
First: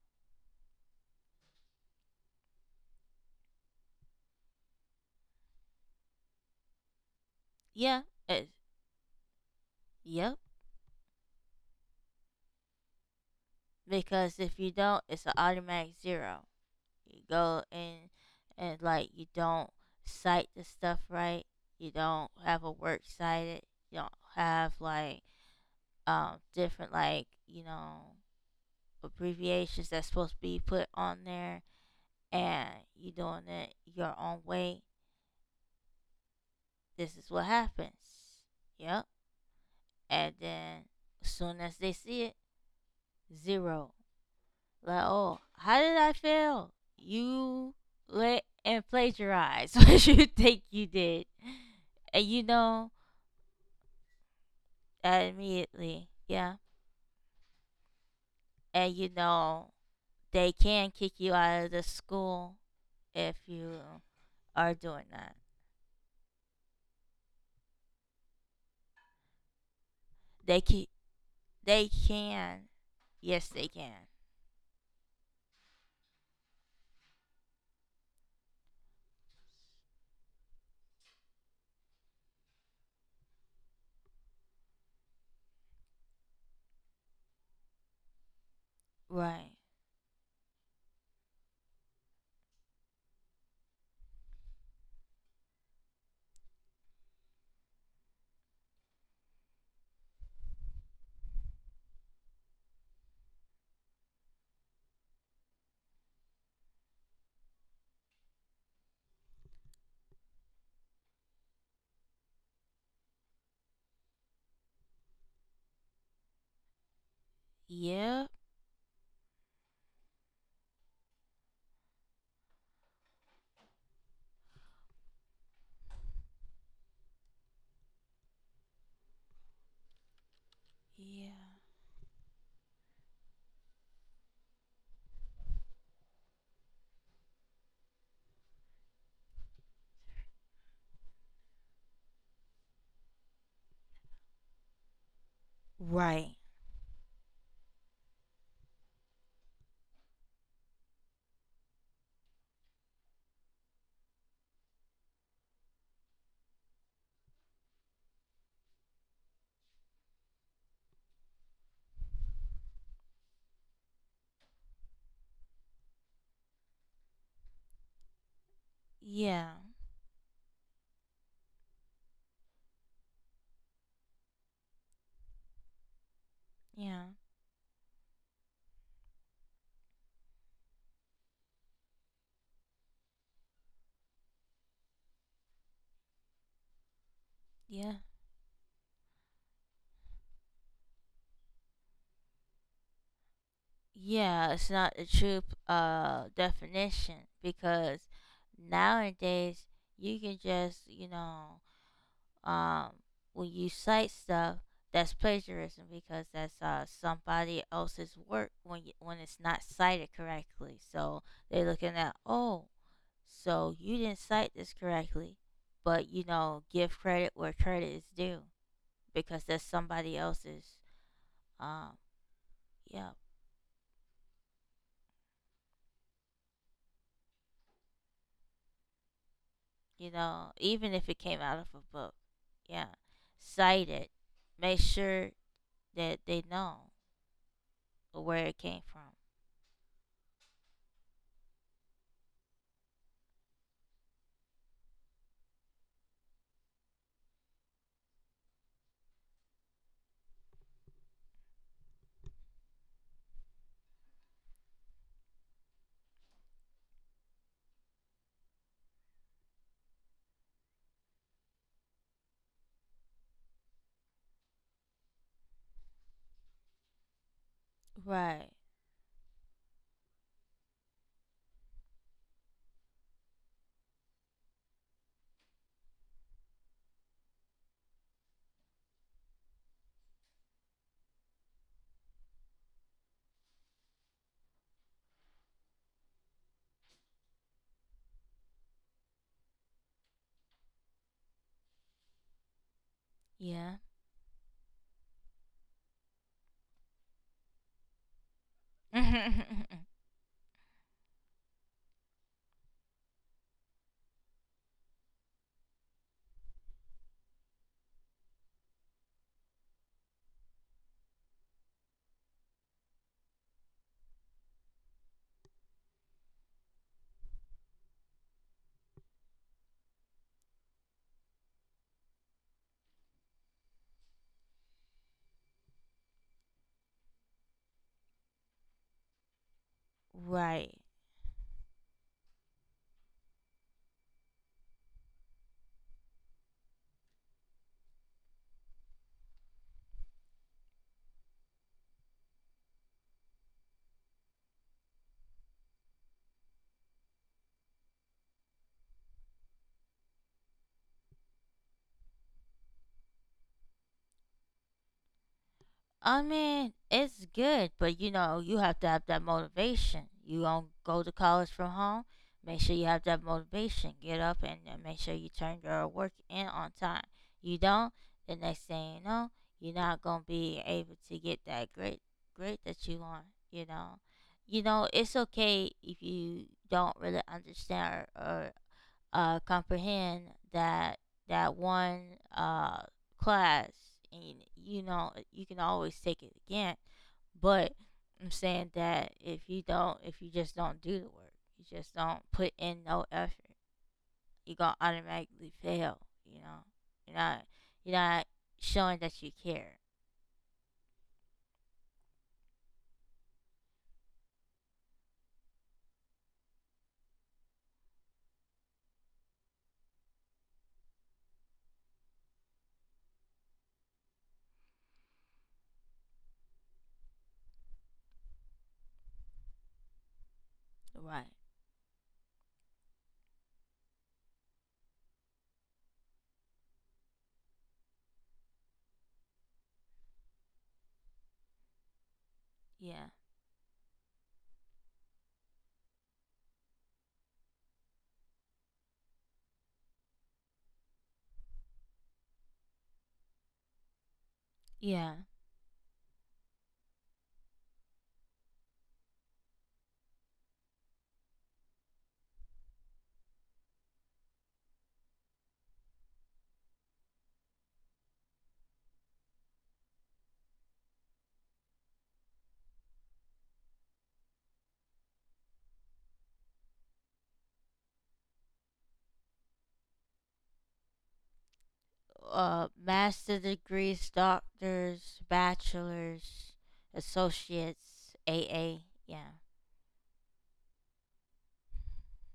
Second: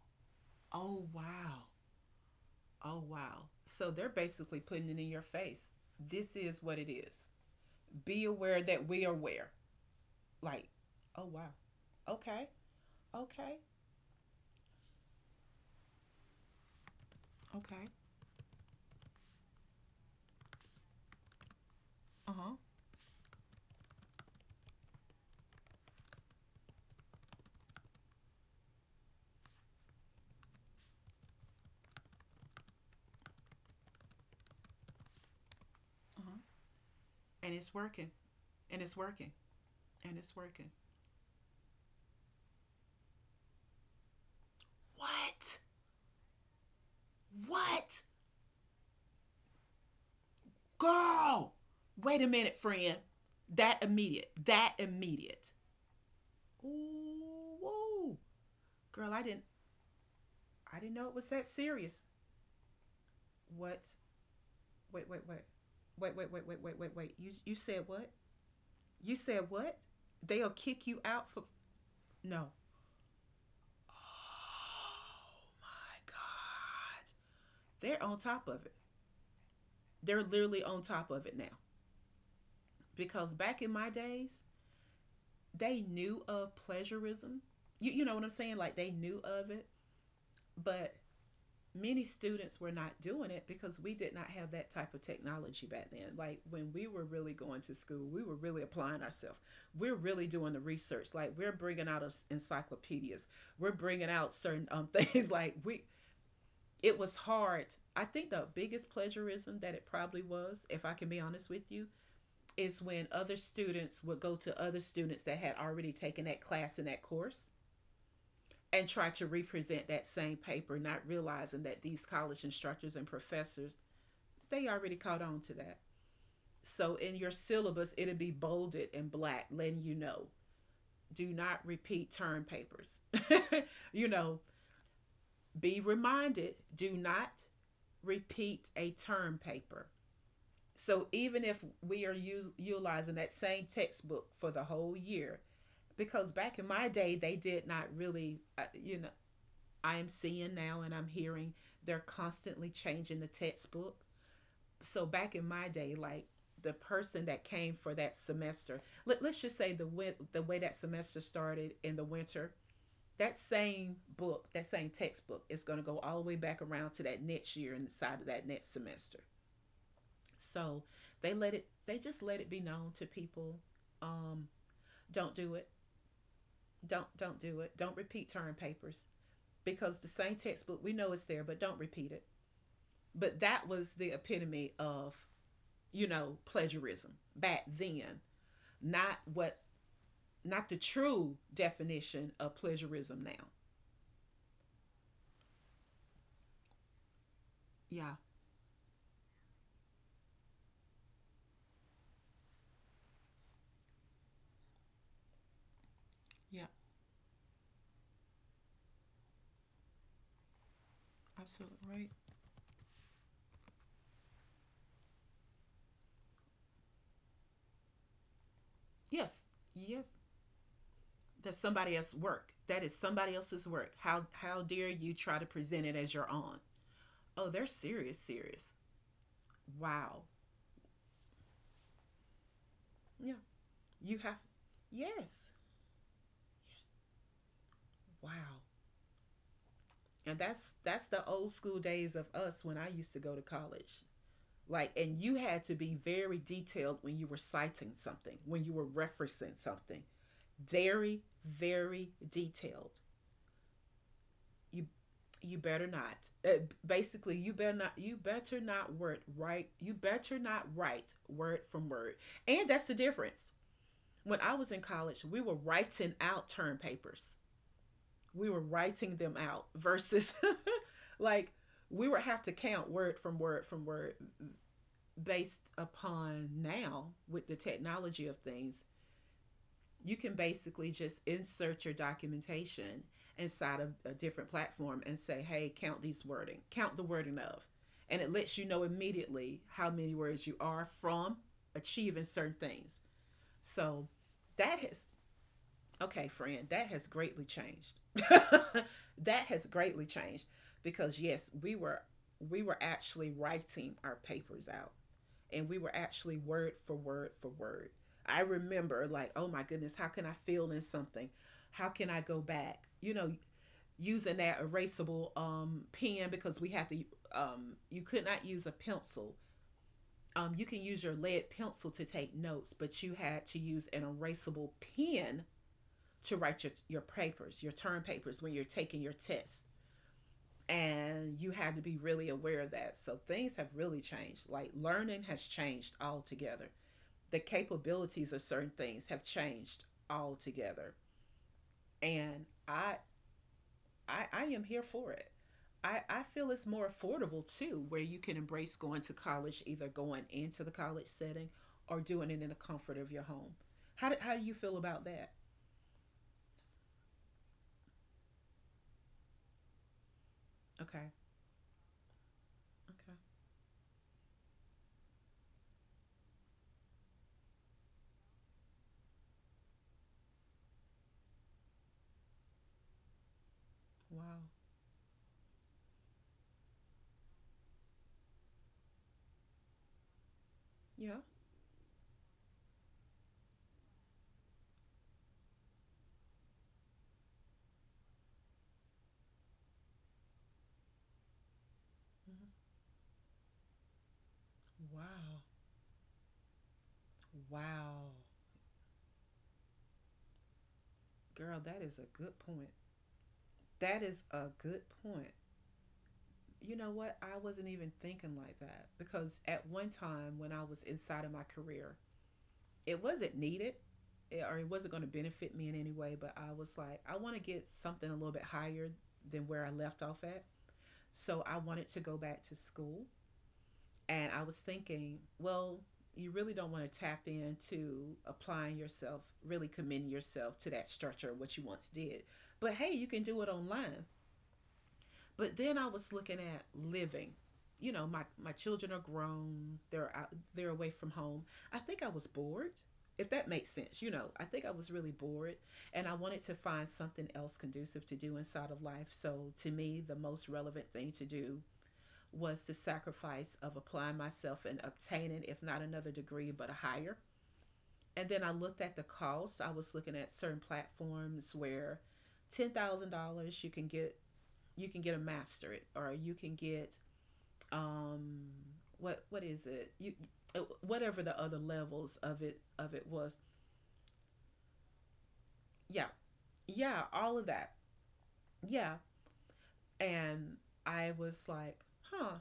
S1: Oh, wow. Oh, wow. So they're basically putting it in your face. This is what it is.
S2: Yeah,
S1: Be
S2: it,
S1: aware that we are aware.
S2: yep.
S1: Like, oh, wow. Okay. Okay.
S2: Because if you don't, it's an automatic zero. You go
S1: Okay.
S2: and like you don't cite the stuff right. You don't
S1: Uh huh.
S2: have a work cited. You don't have like, different, like, you know, abbreviations that's supposed to be put on there, and you doing it your own way,
S1: Uh huh.
S2: this is what
S1: And it's working.
S2: happens.
S1: And it's
S2: Yep.
S1: working. And
S2: And
S1: it's working.
S2: then as soon as they see it, zero. Like, oh,
S1: What?
S2: how did I fail? You
S1: What?
S2: let and plagiarize *laughs* what you think you did.
S1: Girl!
S2: And
S1: Wait a
S2: you
S1: minute,
S2: know
S1: friend. That immediate. That
S2: that
S1: immediate.
S2: immediately. Yeah.
S1: Ooh, whoa.
S2: And you
S1: Girl, I didn't,
S2: know they
S1: I
S2: can
S1: didn't know
S2: kick
S1: it was
S2: you
S1: that
S2: out of the
S1: serious.
S2: school if you
S1: What.
S2: are doing
S1: Wait, wait,
S2: that.
S1: wait. Wait, wait, wait, wait, wait, wait, wait. You said what? You said what? They'll
S2: They
S1: kick
S2: keep.
S1: you out for,
S2: They
S1: no.
S2: can. Yes, they can.
S1: Oh my god. They're on top of it. They're literally on top of it now. Because back in my days, they knew of pleasurism. You know what I'm saying? Like, they knew of
S2: Right.
S1: it, but many students were not doing it because we did not have that type of technology back then. Like, when we were really going to school, we were really applying ourselves. We're really doing the research. Like, we're bringing out us encyclopedias. We're bringing out certain things. *laughs* Like, we, it was hard. I think the biggest plagiarism that it probably was, if I can be honest with you, is when other students would go to other students that had already taken that class in that course
S2: Yep.
S1: and try to represent that same paper, not realizing that these college instructors and professors, they already caught on to that. So in your syllabus, it'll be bolded in black, letting you know, do
S2: Yeah.
S1: not repeat term papers. *laughs* You know, be reminded, do not repeat a term paper. So even if we are utilizing that same textbook for the whole year, because
S2: Right.
S1: back in my day, they did not really, you know, I am seeing now, and I'm hearing, they're constantly changing the textbook. So back in my day, like, the person that came for that semester, let's just say the way that semester started in the winter, that same book, that same textbook is going to go all the way back around to that next year and the side of that next semester.
S2: Yeah.
S1: So they let it, they just let it be known to people. Um, don't do it.
S2: Yeah.
S1: Don't do it. Don't repeat term papers, because the same textbook, we know it's there, but don't repeat it. But that was the epitome of, you know, plagiarism back
S2: Yeah.
S1: then, not what's not the true definition of plagiarism now.
S2: Yeah. It's not the true definition because
S1: Yeah.
S2: nowadays you can just, you know, um when you cite stuff, that's plagiarism because that's
S1: Yeah,
S2: somebody else's work when you, when it's not cited correctly. So they're
S1: absolutely
S2: looking
S1: right.
S2: at, oh, so you didn't cite this correctly, but you know, give credit where credit is due
S1: Yes,
S2: because that's
S1: yes.
S2: somebody else's.
S1: That's somebody
S2: Um,
S1: else's work. That is
S2: yeah,
S1: somebody else's work. How dare you try to present it as your own? Oh, they're serious, serious.
S2: you
S1: Wow.
S2: know, even if it came out of a book, yeah,
S1: Yeah.
S2: cite it.
S1: You have.
S2: Make sure
S1: Yes.
S2: that they know where it
S1: Wow.
S2: came from.
S1: And that's the old school days of us when I used to go to college. Like, and you had to be very detailed when you were citing something, when you were referencing something. Very, very detailed. You you better not, uh, basically, you better not, you better not word right, you better not write word from word. And that's the difference. When I was in college, we were writing out term papers. We
S2: Right.
S1: were writing them out versus *laughs* like, we would have to count word from word from word. Based upon now with the technology of things, you can basically just insert your documentation inside of a different platform and say, hey, count these wording, count the wording of. And it lets you know immediately how many words you are from achieving certain things.
S2: Yeah.
S1: So that has, okay, friend, that has greatly changed. *laughs* That has
S2: *laughs*
S1: greatly changed because yes, we were actually writing our papers out, and we were actually word for word for word. I remember, like, oh my goodness, how can I fill in something? How can I go back? You know, using that erasable pen because we had to. You could not use a pencil. You can use your lead pencil to take notes, but you had to use an erasable pen to write your papers, your term papers when you're taking your test.
S2: right.
S1: And you had to be really aware of that. So things have really changed. Like, learning has changed altogether. The capabilities of certain things have changed altogether. And I am here for it. I feel it's more affordable too, where you can embrace going to college, either going into the college setting or doing it in the comfort of your home. How do you feel about that?
S2: I mean, it's good, but you know, you have to have that motivation. You don't go
S1: Okay.
S2: to college from home. Make sure you have
S1: Okay.
S2: that motivation. Get up and make sure you turn your work in on time. You don't, the next thing you know, you're not gonna be able to get that great grade that you want. You know,
S1: Wow.
S2: you know, it's okay if you don't really understand or comprehend that
S1: Yeah.
S2: that one class, and you know you can always take it again. But I'm saying that if you don't, if you just don't do the work, you just don't put in no effort, you're gonna
S1: Mm-hmm. Wow.
S2: automatically fail. You know, you're not you're
S1: Wow.
S2: not showing that you care.
S1: Girl, that is a good point. That is a good point. You know what? I wasn't even thinking like that because at one time when I was inside of my career, it wasn't needed, or it wasn't going to benefit me in any way, but I was like, I want to get something a little bit higher than where I left off at.
S2: Right.
S1: So I wanted to go back to school. And I was thinking, well, you really don't want to tap into applying yourself, really committing yourself to that structure, what you once did. But hey, you
S2: Yeah.
S1: can do it online. But then I was looking at living. You know, my children are grown. They're out, they're away from home. I think I was bored. If that makes sense, you know, I think I was really
S2: Yeah.
S1: bored, and I wanted to find something else conducive to do inside of life. So to me, the most relevant thing to do was the sacrifice of applying myself and obtaining, if not another degree, but a higher. And then I looked at the cost. I was looking at certain platforms where $10,000 you can get, a masterate, or you can get, um what is it, you whatever the other levels of it of it was.
S2: Master degrees, doctors,
S1: Yeah,
S2: bachelors,
S1: yeah, all of that.
S2: associates, AA.
S1: Yeah.
S2: Yeah.
S1: And I was like, huh,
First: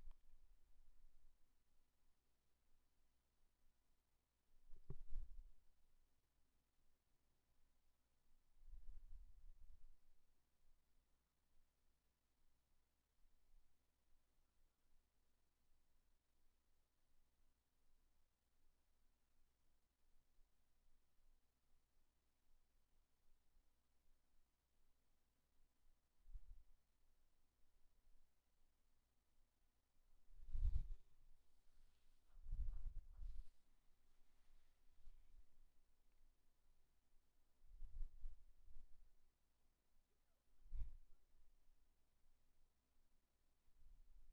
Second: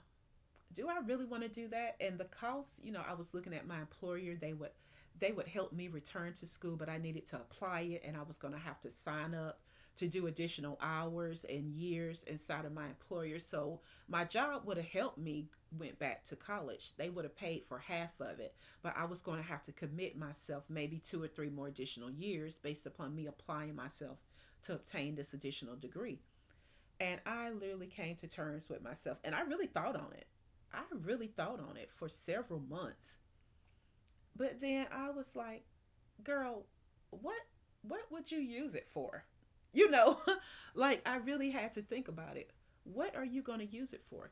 S1: do I really want to do that? And the cost, you know, I was looking at my employer. They would help me return to school, but I needed to apply it, and I was going to have to sign up to do additional hours and years inside of my employer. So my job would have helped me went back to college. They would have paid for half of it, but I was going to have to commit myself maybe 2 or 3 more additional years based upon me applying myself to obtain this additional degree. And I literally came to terms with myself and I really thought on it. I really thought on it for several months. But then I was like, girl, what what would you use it for? You know, *laughs* like, I really had to think about it. What are you going to use it for?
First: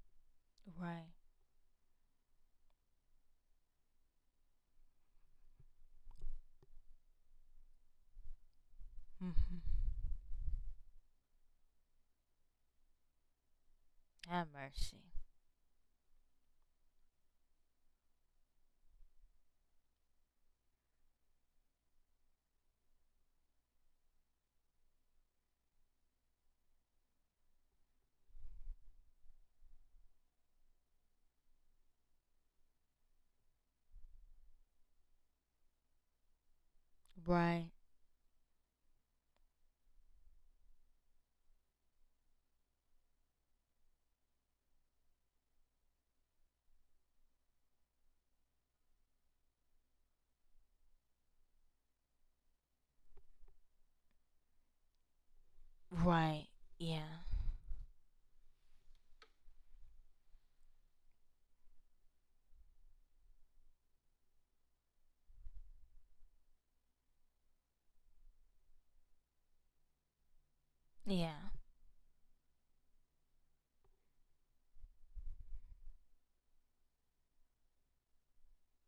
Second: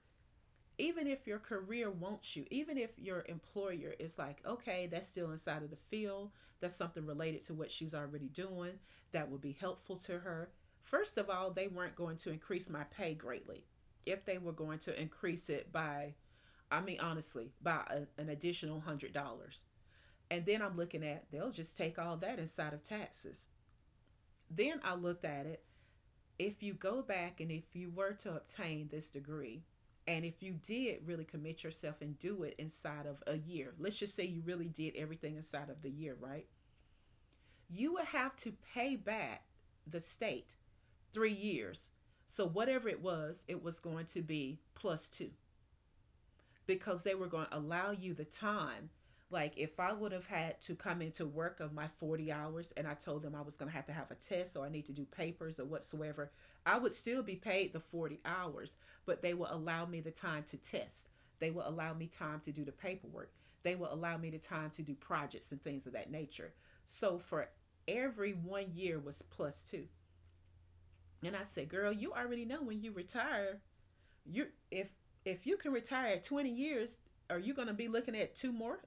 S1: Even
S2: Right.
S1: if your career wants you, even if your employer is like, okay, that's still inside of the field, that's something related to what she's already doing, that would be
S2: Hmm.
S1: helpful to her. First of all, they weren't going to increase my pay greatly. If they
S2: Have
S1: were going to
S2: mercy.
S1: increase it by, I mean, honestly, by an additional $100. And then I'm looking at, they'll just take all that inside of taxes. Then I looked at it, if you go back and if you were to obtain this degree, and if you did really commit yourself and do it inside of a year, let's just say you really did everything inside of the year, right?
S2: Right.
S1: You would have to pay back the state 3 years. So, whatever it was going to be plus two because they were going to allow you the time. Like, if I would have had to come into work of my 40 hours and I told them I was going to have a test or I need to do papers or whatsoever,
S2: Right.
S1: I would
S2: Yeah.
S1: still be paid the 40 hours, but they will allow me the time to test. They will allow me time to do the paperwork. They will allow me the time to do projects and things of that nature. So for every one year was plus two. And I
S2: Yeah.
S1: said, girl, you already know when you retire, you, if you can retire at 20 years, are you going to be looking at two more?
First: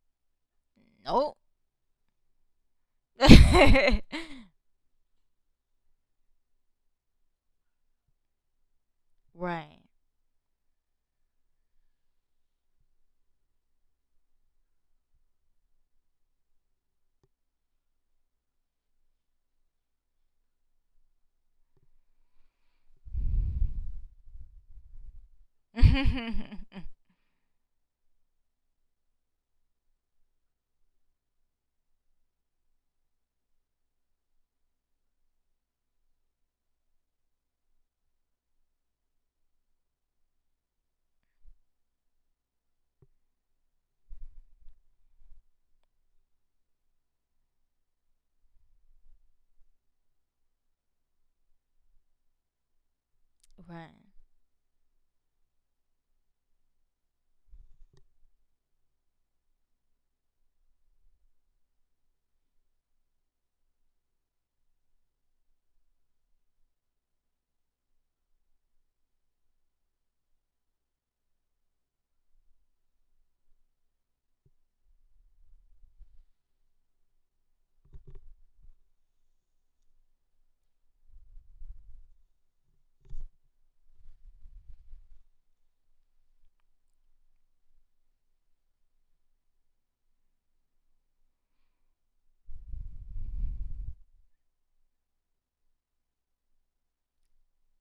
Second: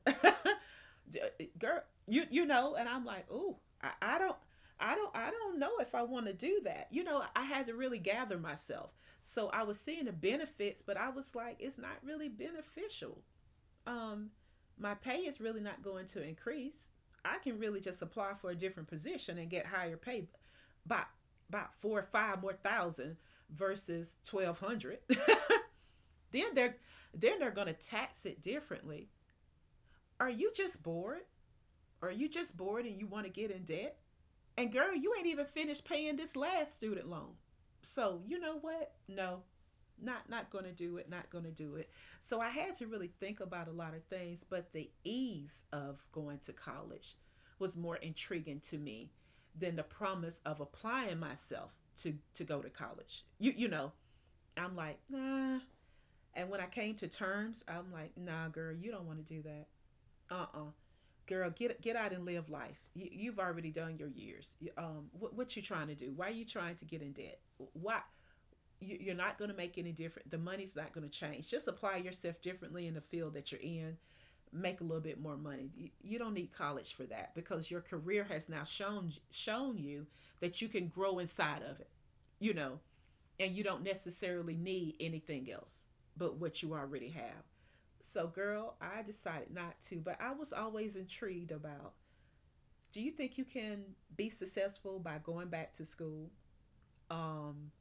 S2: Nope.
S1: *laughs* Girl, you know, and I'm like, ooh, I,
S2: *laughs*
S1: I don't I don't know if I want to do that. You know, I had to really gather myself. So
S2: right.
S1: I
S2: *laughs* right.
S1: was seeing the benefits, but I was like, it's not really beneficial. um my pay is really not going to increase. I can really just apply for a different position and get higher pay by about four or five more thousand versus 1200. *laughs* Then they're then they're going to tax it differently. Are you just bored? Are you just bored and you want to get in debt? And girl, you ain't even finished paying this last student loan. So, you know what? No. Not going to do it. Not going to do it. So, I had to really think about a lot of things, but the ease of going to college was more intriguing to me than the promise of applying myself to go to college. You know, I'm like, nah, and when I came to terms, I'm like, nah, girl, you don't want to do that. Uh-uh. Girl, get out and live life. You've already done your years. What you trying to do? Why are you trying to get in debt? Why? You're not going to make any different. The money's not going to change. Just apply yourself differently in the field that you're in. Make a little bit more money. You don't need college for that because your career has now shown you that you can grow inside of it. You know, and you don't necessarily need anything else but what you already have. So, girl, I decided not to, but I was always intrigued about, do you think you can be successful by going back to school? Um,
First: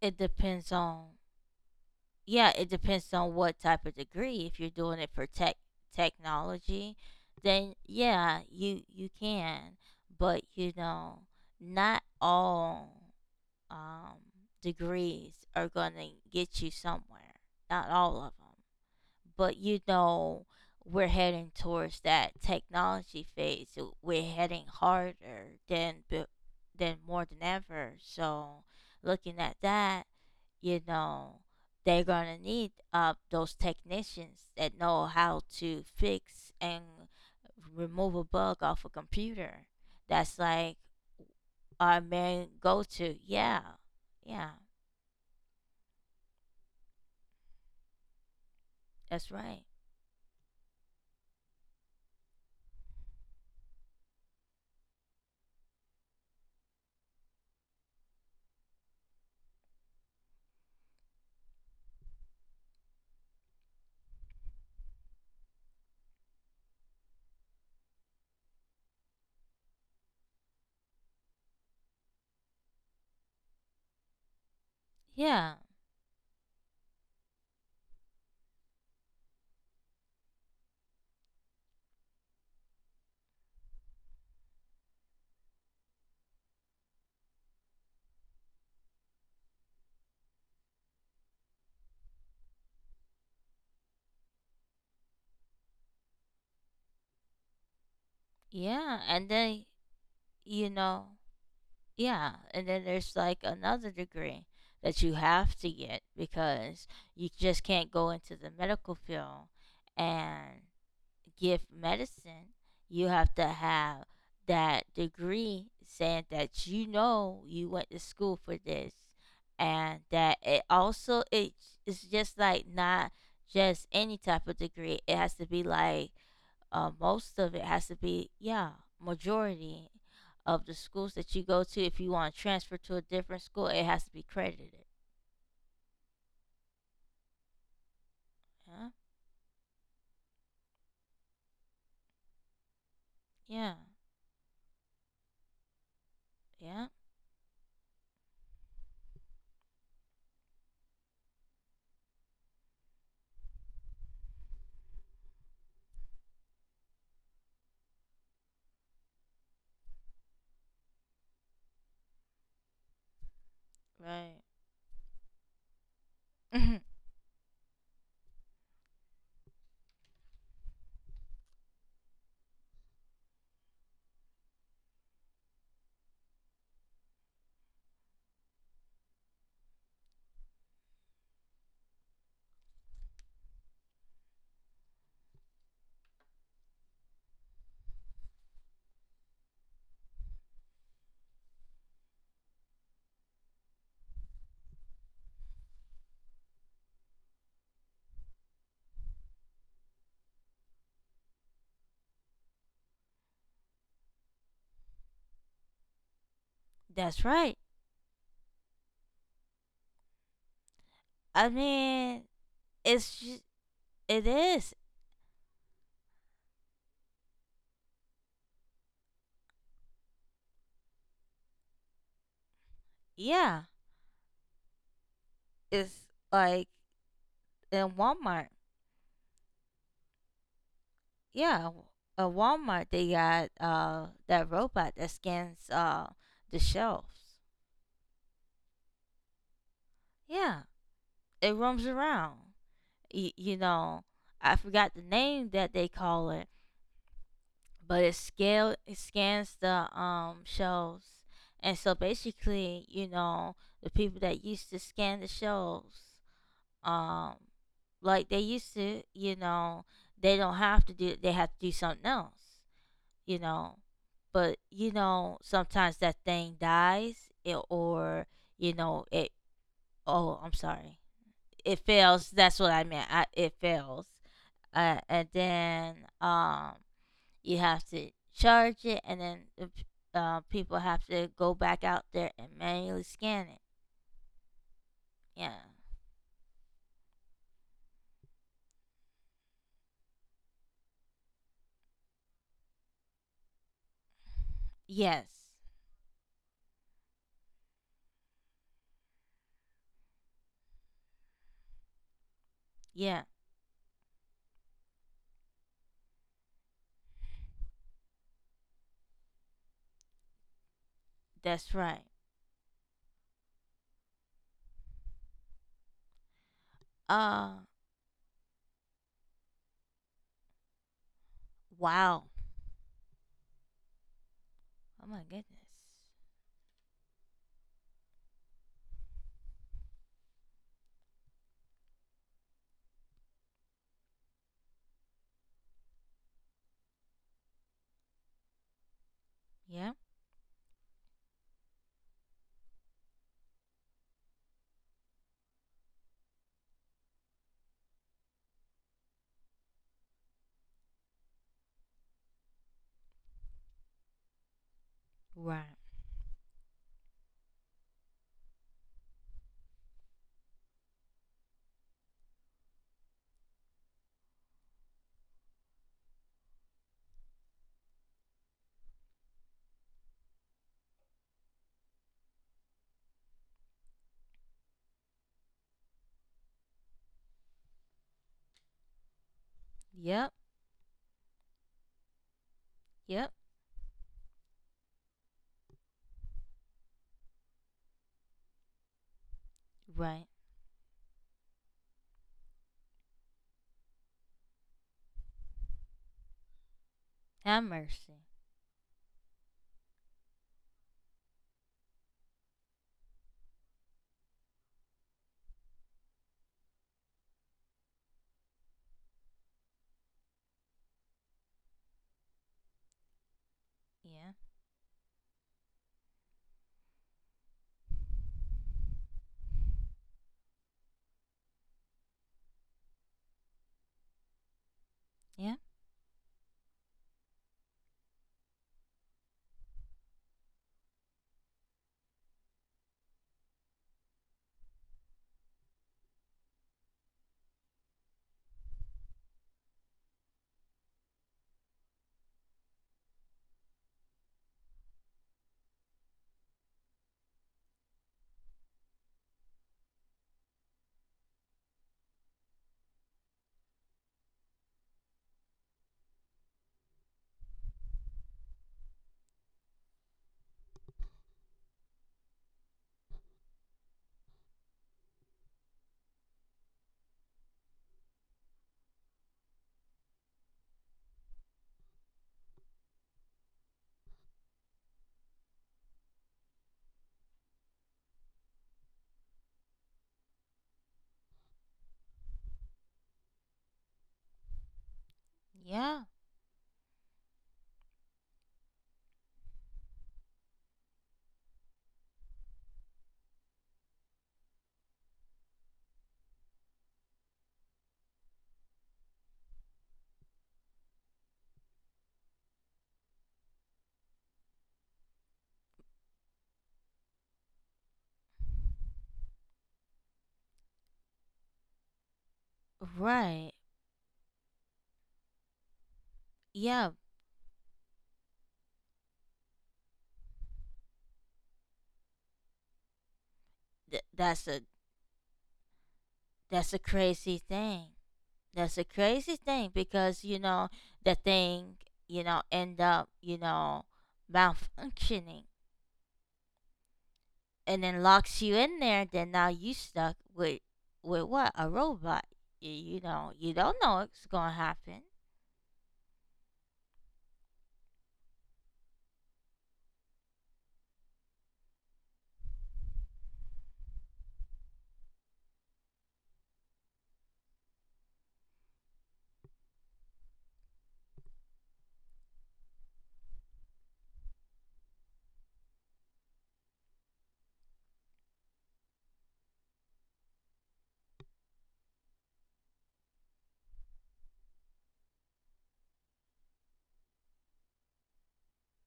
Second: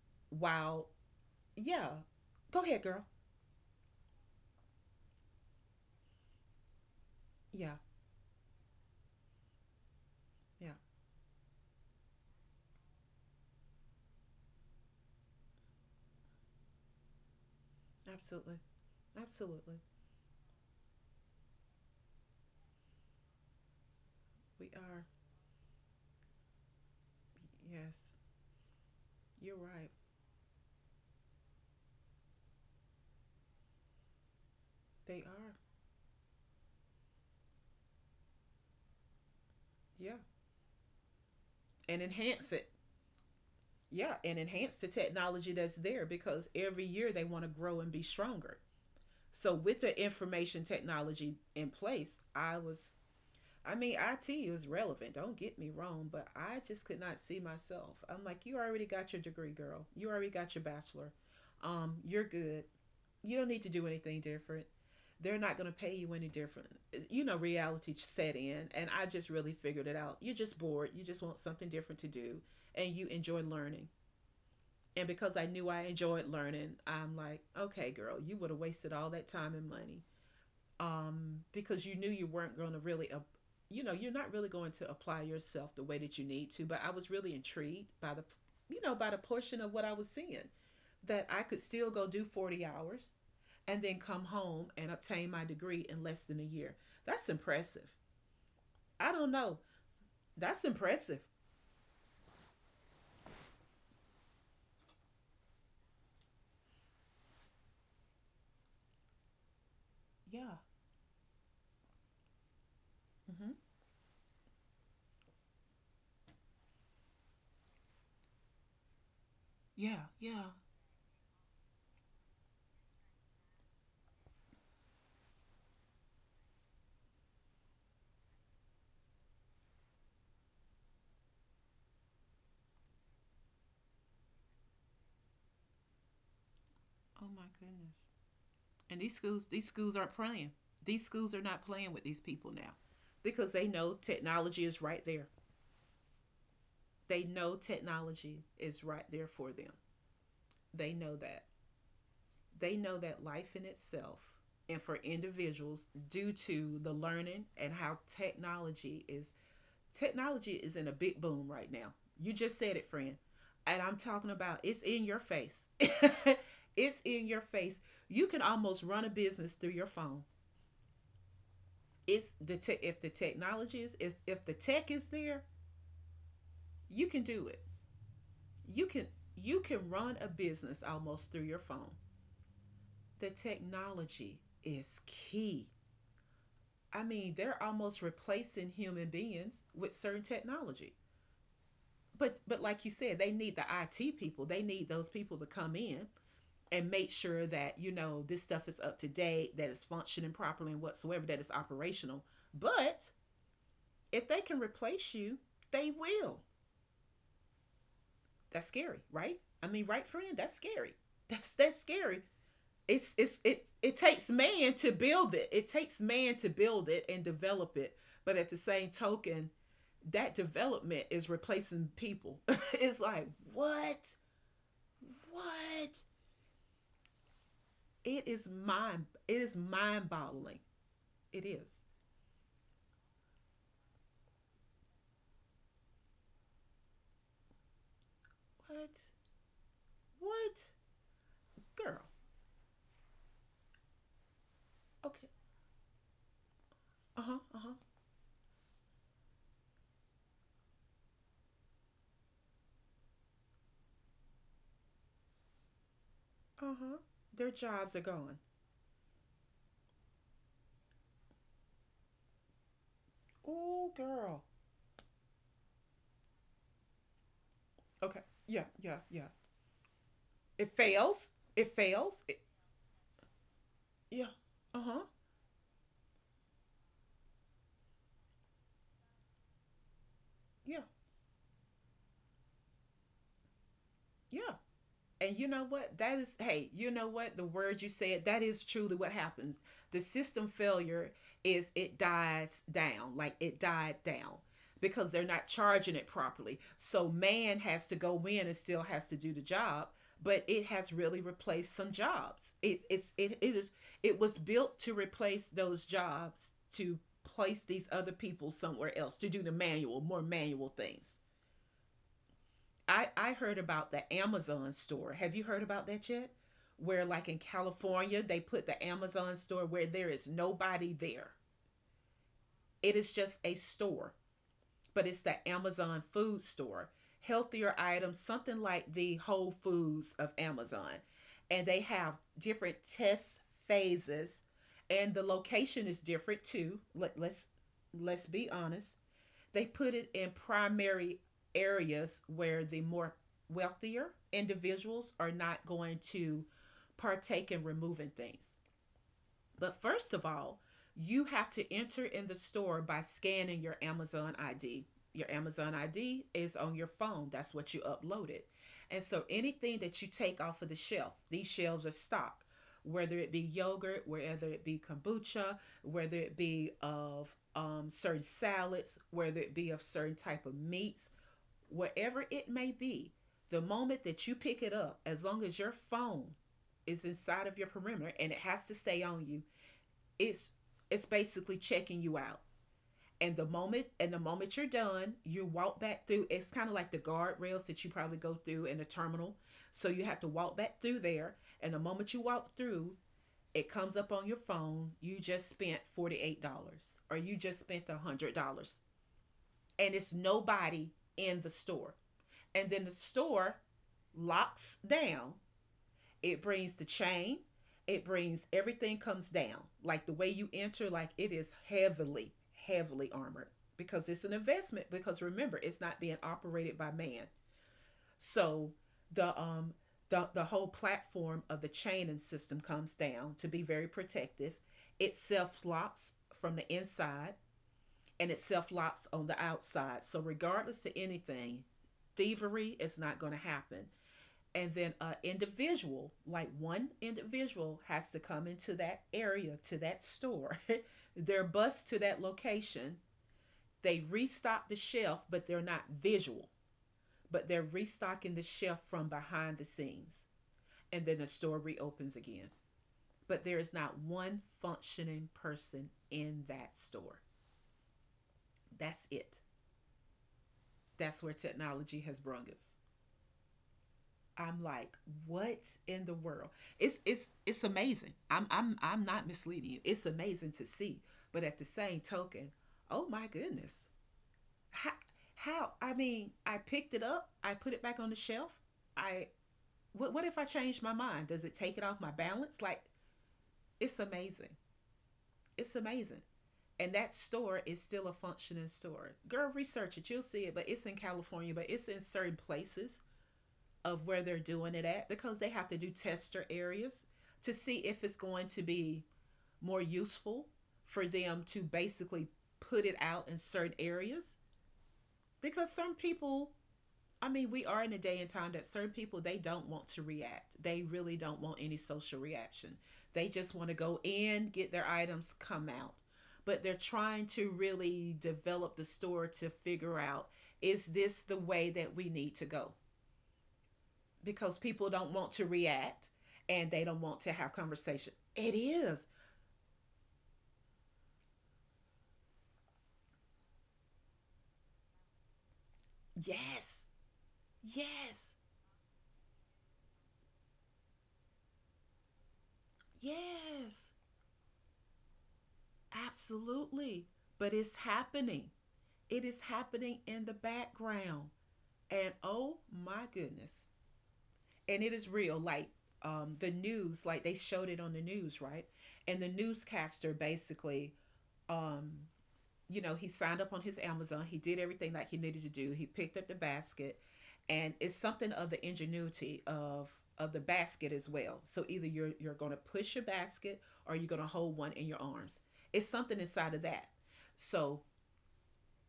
S2: It depends
S1: while,
S2: on.
S1: yeah,
S2: Yeah,
S1: go
S2: it
S1: ahead, girl.
S2: depends on what type of degree. If you're doing it for technology, then
S1: Yeah,
S2: yeah, you can. But you
S1: yeah,
S2: know, not all, um, degrees are gonna get you somewhere. Not all of
S1: absolutely.
S2: them. But you
S1: Absolutely.
S2: know, we're heading towards that technology phase, so we're heading
S1: We are.
S2: harder than than more than ever.
S1: Yes,
S2: So looking at
S1: you're right.
S2: that, you know, they're gonna need those technicians that know
S1: They
S2: how
S1: are.
S2: to fix and remove a bug off a computer.
S1: Yeah.
S2: That's like our
S1: And
S2: main
S1: enhance it.
S2: go-to. Yeah.
S1: Yeah, and
S2: Yeah,
S1: enhance the technology that's there because every year they want to grow and be stronger.
S2: that's
S1: So,
S2: right.
S1: with the information technology in place, I mean, IT is relevant, don't get me wrong, but I just could not see myself. I'm like, you already got your degree, girl. You already got your bachelor. You're good. You don't need to do anything different. They're not going to pay you any different. You know, reality set in, and I just really figured it out. You're just bored. You just want something different to do, and you enjoy learning. And because I
S2: Yeah.
S1: knew I enjoyed learning, I'm like, okay, girl, you would have wasted all that time and money, because you knew you weren't going to really, you know, you're not really going to apply yourself the way that you need to. But I was really intrigued by the portion of what I was seeing that I could still go do 40 hours and then come home and obtain my degree in less than a year. That's impressive.
S2: Yeah,
S1: I don't
S2: and
S1: know.
S2: then,
S1: That's
S2: you know,
S1: impressive.
S2: yeah, and then there's like another degree that you have to get because you just can't go into the medical field
S1: Yeah.
S2: and give medicine. You have to
S1: Mm-hmm.
S2: have that degree saying that you know you went to school for this, and
S1: Yeah.
S2: that
S1: Yeah.
S2: it also it, it's just like not just any type of degree. It has to be like, most of it has to be, yeah, majority of the schools that you go to if you want to transfer to a different school, it has to be credited.
S1: Oh my goodness.
S2: Yeah.
S1: And these schools aren't playing. These schools are not playing with these people now because they
S2: Yeah.
S1: know technology is right there.
S2: Yeah.
S1: They know technology is right there for them. They know that. They know that life in itself and for individuals due to the learning and how technology is in a big boom right now. You just said it, friend. And I'm talking
S2: Right.
S1: about it's in your face. *laughs* It's in your face. You can almost run a business through your phone. If the technology is if the tech is there, you can do it. You can you can run a business almost through your phone. The technology is key. I mean, they're almost replacing human beings with certain technology. But like you said, they need the IT people. They need those people to come in and make sure that, you know, this stuff is up to date, that it's functioning properly and whatsoever, that it's operational. But if they can replace you, they will.
S2: *laughs* that's right.
S1: That's scary, right? I mean, right friend, that's scary.
S2: I
S1: That's scary.
S2: mean, it's just,
S1: It
S2: it
S1: takes man
S2: is.
S1: to build it. It takes man to build it and develop it. But at the same token, that development is replacing people. *laughs* It's like,
S2: Yeah,
S1: what? What?
S2: it's like in Walmart.
S1: It is mind boggling. It
S2: Yeah,
S1: is.
S2: at Walmart they got that robot that scans the shelves.
S1: What? What?
S2: Yeah, it roams
S1: Girl.
S2: around. You know, I forgot the
S1: Okay.
S2: name that they call it,
S1: Uh-huh. Uh-huh.
S2: but it scans the shelves, and so basically, you know, the people that used to scan the shelves,
S1: Uh-huh.
S2: um,
S1: Their jobs are
S2: like they
S1: gone.
S2: used to, you know, they don't have to do. They have to do something else, you know.
S1: Oh girl.
S2: But you know, sometimes that thing dies, it,
S1: Okay.
S2: or
S1: Yeah,
S2: you
S1: yeah,
S2: know, it.
S1: yeah.
S2: Oh, I'm
S1: It
S2: sorry.
S1: fails. It
S2: It
S1: fails.
S2: fails. That's what I meant. It fails
S1: Yeah. Uh-huh.
S2: and then, um, you have to charge it, and then people
S1: Yeah.
S2: have to go back out there and manually scan it.
S1: Yeah. And you
S2: Yeah.
S1: know what? Hey, you know what? The word you said, that is truly what happens. The system failure is it dies down, like it died down because they're
S2: Yes.
S1: not charging it properly. So man has to go in and still has to do the job, but it has really replaced some jobs.
S2: Yeah.
S1: It is it was built to replace those jobs to place these other people somewhere else to do the manual, more manual things.
S2: That's right.
S1: I heard about the Amazon store. Have you heard about that yet? Where like in
S2: Uh.
S1: California, they put the Amazon store where there is nobody there.
S2: Wow.
S1: It is just a store, but
S2: Oh
S1: it's
S2: my
S1: the
S2: goodness.
S1: Amazon food store. Healthier items, something like the Whole Foods of Amazon. And they have different test phases, and the location is different too. Let's be honest. They put
S2: Yeah.
S1: it in primary areas where the more wealthier individuals are not going to partake in removing things. But first of all, you have to enter in the store by scanning your Amazon ID. Your Amazon
S2: Right.
S1: ID is on your phone. That's what you uploaded. And so anything that you take off of the shelf, these shelves are stocked, whether it be yogurt, whether it be kombucha, whether it be of certain salads, whether it be of certain type of meats, whatever it may be, the moment that you pick it up, as long as your phone is inside of your perimeter and it has to stay on you,
S2: Yep.
S1: it's it's basically checking you out.
S2: Yep.
S1: And the moment and the moment you're done, you walk back through. It's kind of like the guardrails that you probably go through in a terminal, so you have to
S2: Right.
S1: walk back through there. And the moment you walk through, it comes up on your phone. You just spent $48 or you just
S2: Have
S1: spent
S2: mercy.
S1: $100, and it's nobody in the store. And then the store locks down, it brings the chain, it brings everything comes down like the way you enter. Like it is heavily heavily armored because it's an
S2: Yeah.
S1: investment, because remember it's not being operated by man. So the um the whole platform of the chain and system comes down to be very protective. It
S2: Yeah.
S1: self locks from the inside, and it self locks on the outside. So regardless of anything, thievery is not going to happen. And then an individual, like one individual has to come into that area to that store. *laughs* They're bused to that location. They restock the shelf, but they're not visual, but they're restocking the shelf from behind the scenes. And then the store reopens again, but there is not one functioning person in that store. That's it. That's where technology has brung us. I'm like, what in the world? It's amazing. I'm not misleading you. It's amazing to see. But at the same token, oh my goodness. How how I mean, I picked it up, I put it back on the shelf. I what if I change my mind? Does it take it off my balance? Like, it's amazing. It's
S2: Yeah.
S1: amazing. And that store is still a functioning store. Girl, research it. You'll see it, but it's in California, but it's in certain places of where they're doing it at because they have to do tester areas to see if it's going to be more useful for them to basically put it out in certain areas. Because some people, I mean, we are in a day and time that certain people they don't want to react. They really don't want any social reaction. They
S2: Right.
S1: just want to go in, get their items, come out. But they're
S2: Yeah.
S1: trying to really develop the store to figure out, is this the way that we need to go?
S2: That's
S1: Because
S2: a,
S1: people don't want to react and
S2: that's a
S1: they don't want to
S2: crazy
S1: have
S2: thing.
S1: conversation. It
S2: That's a
S1: is.
S2: crazy thing because you know the thing, you know, end up, you know, malfunctioning,
S1: Yes.
S2: and then
S1: Yes.
S2: locks you in there. Then now you stuck with what, a robot. You know, you don't
S1: Yes.
S2: know what's gonna happen.
S1: Absolutely. But it's happening. It is happening in the background. And oh my goodness. And it is real. Like the news, like they showed it on the news, right? And the newscaster basically um, you know, he signed up on his Amazon. He did everything like he needed to do. He picked up the basket, and it's something of the ingenuity of the basket as well. So either you're going to push your basket or you're going to hold one in your arms. It's something inside of that. So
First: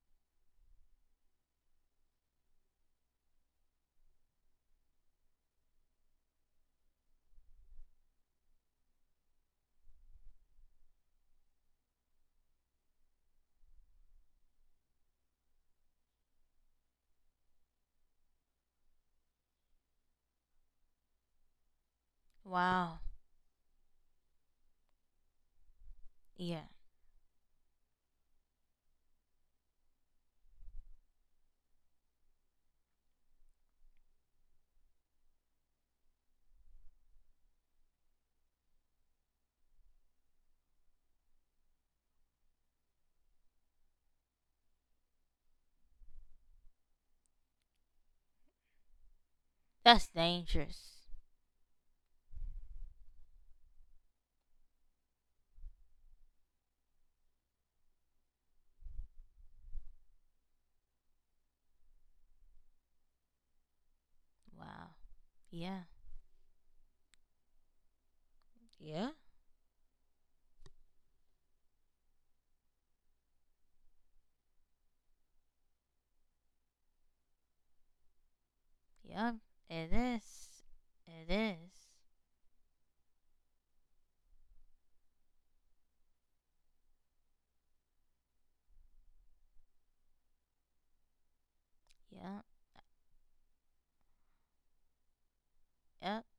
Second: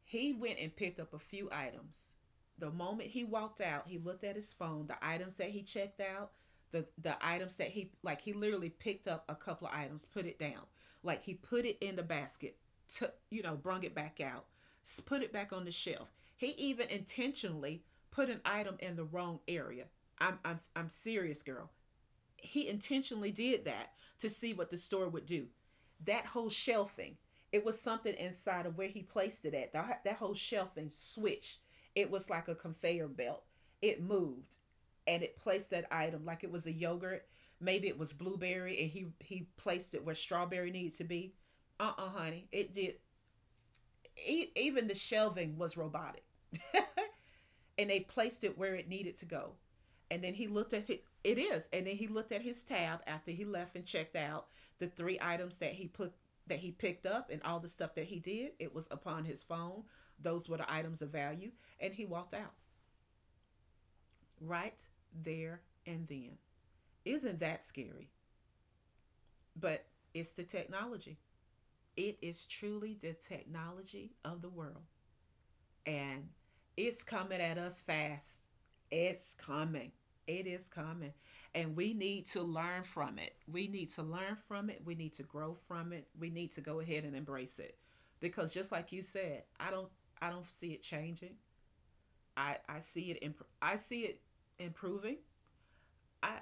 S1: he went and picked up a few items. The moment he walked out, he looked at his phone, the items that he checked out, the items that he, like he literally picked up a couple of items, put it down. Like he put it in the basket, to, you know, brung it back out, put it back on the shelf. He even intentionally put an item in the wrong area. I'm serious, girl, he
S2: Wow.
S1: intentionally did that to see what the store would do. That whole
S2: Yeah.
S1: shelving, it was something inside of where he placed it at. That whole shelving switched. It was like a conveyor belt. It moved and it placed that item like it was a yogurt. Maybe it was blueberry and he placed it where strawberry needed to be. Honey. It did. Even the shelving was robotic and they placed it where it needed to go.
S2: That's
S1: And then he looked at his,
S2: dangerous.
S1: it is, and then he looked at his tab after he left and checked out the three items that he put that he picked up and all the stuff that he did. It was upon his phone. Those were the items of value, and he walked out right
S2: Wow.
S1: there
S2: Yeah.
S1: and then. Isn't that scary?
S2: Yeah.
S1: But it's the technology. It is truly the technology of the world. And it's coming at us fast. It's
S2: Yeah.
S1: coming.
S2: It
S1: It
S2: is.
S1: is coming.
S2: It is.
S1: And we need to learn from it. We need to learn from it. We need to grow from it. We need to go ahead and embrace it. Because just like you said, I don't see it changing.
S2: Yeah.
S1: I see it improving. I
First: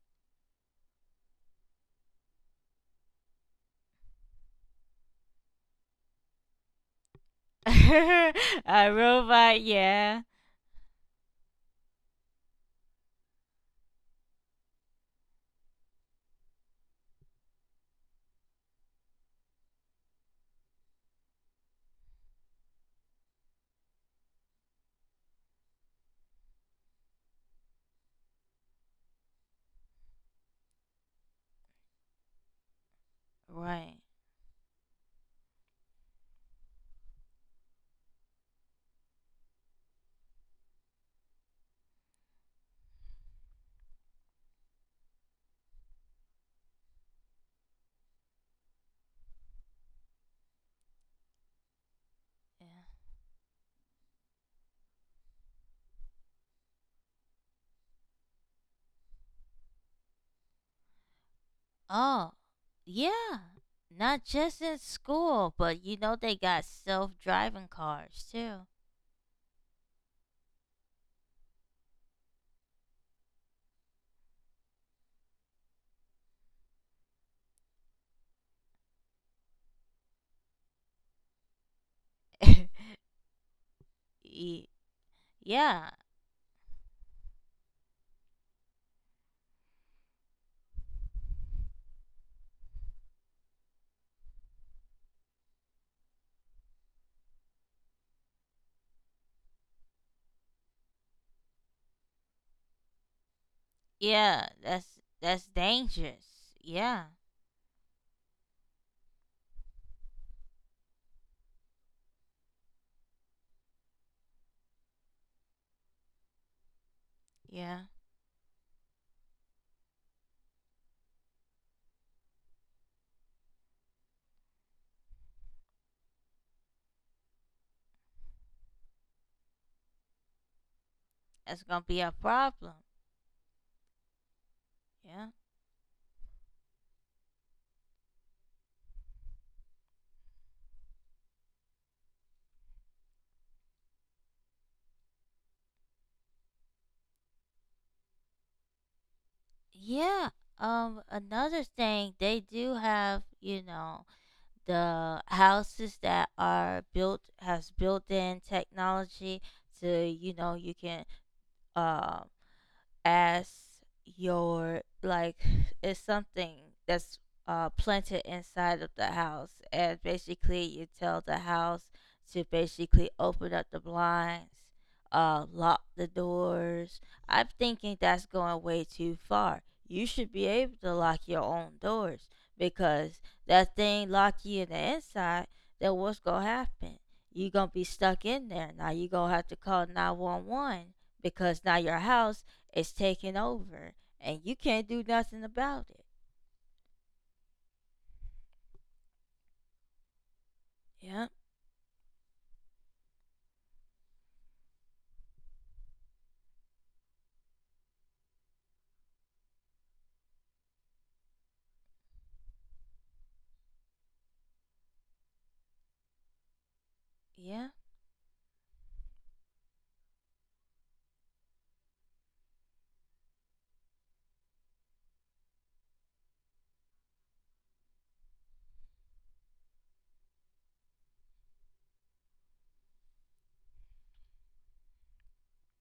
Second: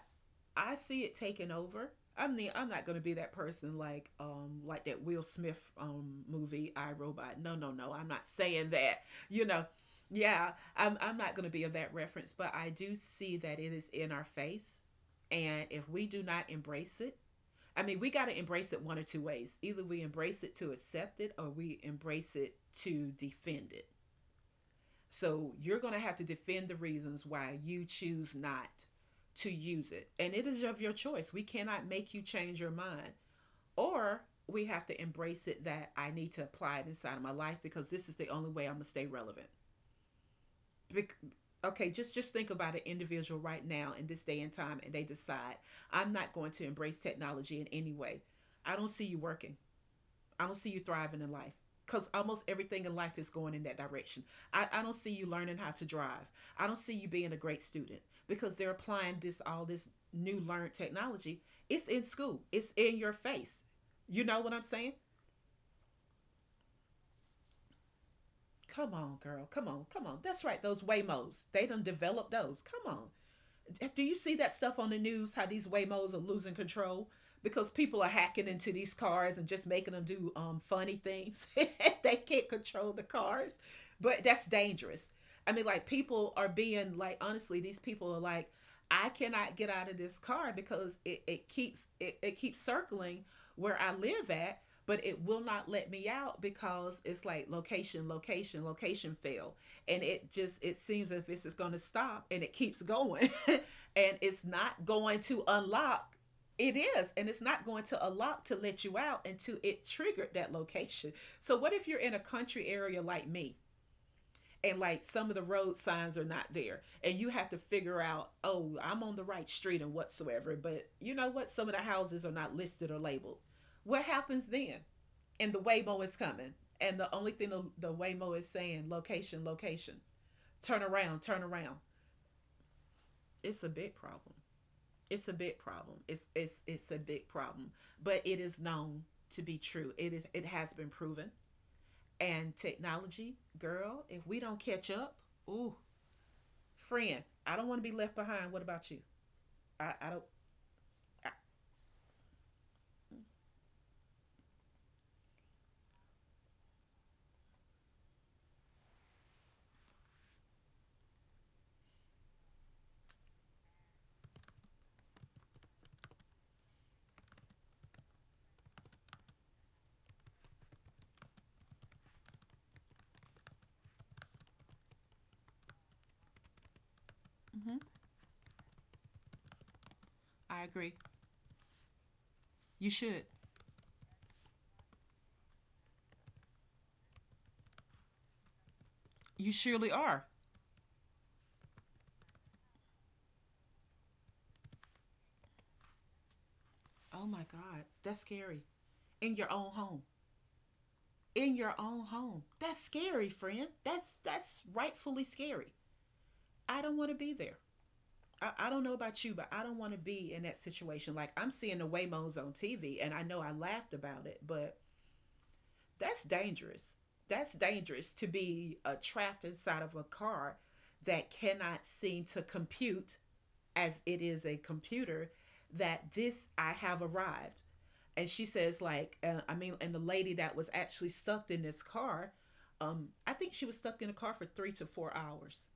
S1: I see it taking over. I mean, I'm not gonna be that person like that Will Smith movie I Robot. No, no, no. I'm not
S2: Yep. *laughs*
S1: saying
S2: a
S1: that. You
S2: robot.
S1: know,
S2: Yeah.
S1: yeah, I'm not gonna be of that reference, but I do see that it is in our face, and if we do not embrace it, I mean, we gotta embrace it one or two ways. Either we embrace it to accept it, or we embrace it to defend it. So you're going to have to defend the reasons why you choose not to use it. And it is of your choice. We cannot make you change your mind.
S2: Right.
S1: Or we have to embrace it that I need to apply it inside of my life because this is the only way I'm going to stay relevant. Bec- okay, just think about an individual right now in this day and time and they decide, I'm not going to embrace technology in any way. I don't see you working. I don't see you thriving in life because almost
S2: Yeah.
S1: everything in life is going in that direction. I don't see you learning how to drive. I don't see you being a great student because they're applying this all this new learned technology. It's in
S2: Oh,
S1: school. It's in your
S2: yeah.
S1: face. You
S2: Not
S1: know what I'm
S2: just in
S1: saying?
S2: school, but you know they got self-driving cars too.
S1: Come on, girl. Come on. Come on. That's right. Those Waymos. They done developed those. Come on. Do you see that stuff on the news? How these Waymos are losing control because people are hacking into these cars and just making them do funny things. *laughs* They can't control
S2: *laughs*
S1: the cars, but that's
S2: Ye-
S1: dangerous. I mean, like
S2: yeah.
S1: people are being like honestly, these people are like, I cannot get out of this car because it keeps circling where I live at, but it will not let me out because it's like location, location, location fail. And it just it seems as if it's gonna stop and it keeps going. *laughs* And it's
S2: Yeah,
S1: not going to
S2: that's
S1: unlock.
S2: dangerous.
S1: It
S2: Yeah.
S1: is, and it's not going to unlock to let you out until it triggered that location. So what if you're in a country area like me, and like some of the road signs are not there and you have to
S2: Yeah.
S1: figure out, oh, I'm on the right street and whatsoever, but you know what, some of the houses are not listed or labeled. What happens then? And the Waymo is coming, and the only thing the Waymo is saying, location, location, turn around, turn
S2: That's
S1: around.
S2: going to be a problem.
S1: It's a big problem.
S2: Yeah.
S1: It's a big problem. It's a big problem, but it is known to be true. It is, it has been proven. And technology, girl, if we don't catch up, ooh, friend, I don't want to be left behind. What about you? I don't.
S2: Yeah. Um,
S1: I,
S2: another thing they do have, you know, the houses that are built has built-in technology to, you know, you can, um as your like it's something that's planted inside of the house, and basically you tell the house to basically open up the blinds, lock the doors. I'm
S1: mm-hmm.
S2: thinking that's going way too far. You should be
S1: I
S2: able to
S1: agree.
S2: lock your own doors
S1: You
S2: because
S1: should.
S2: that thing lock you in the inside, then what's going to happen? You're going to be stuck in there, now you're going to have
S1: You
S2: to call
S1: surely are.
S2: 911 because now your house, it's taking over, and you can't do nothing about it.
S1: Oh my God, that's scary. In your own home.
S2: Yeah,
S1: In your own home. That's scary, friend. That's rightfully scary. I don't want to be there. I don't know about you, but I don't want to be in that situation. Like I'm seeing the Waymos on TV, and I know I laughed about it, but that's dangerous. That's
S2: yeah,
S1: dangerous to be trapped inside of a car that cannot seem to compute as it is a computer that this I have arrived. And she says, like, I mean, and the lady that was actually stuck in this car, I think she was stuck in the car for 3 to 4 hours,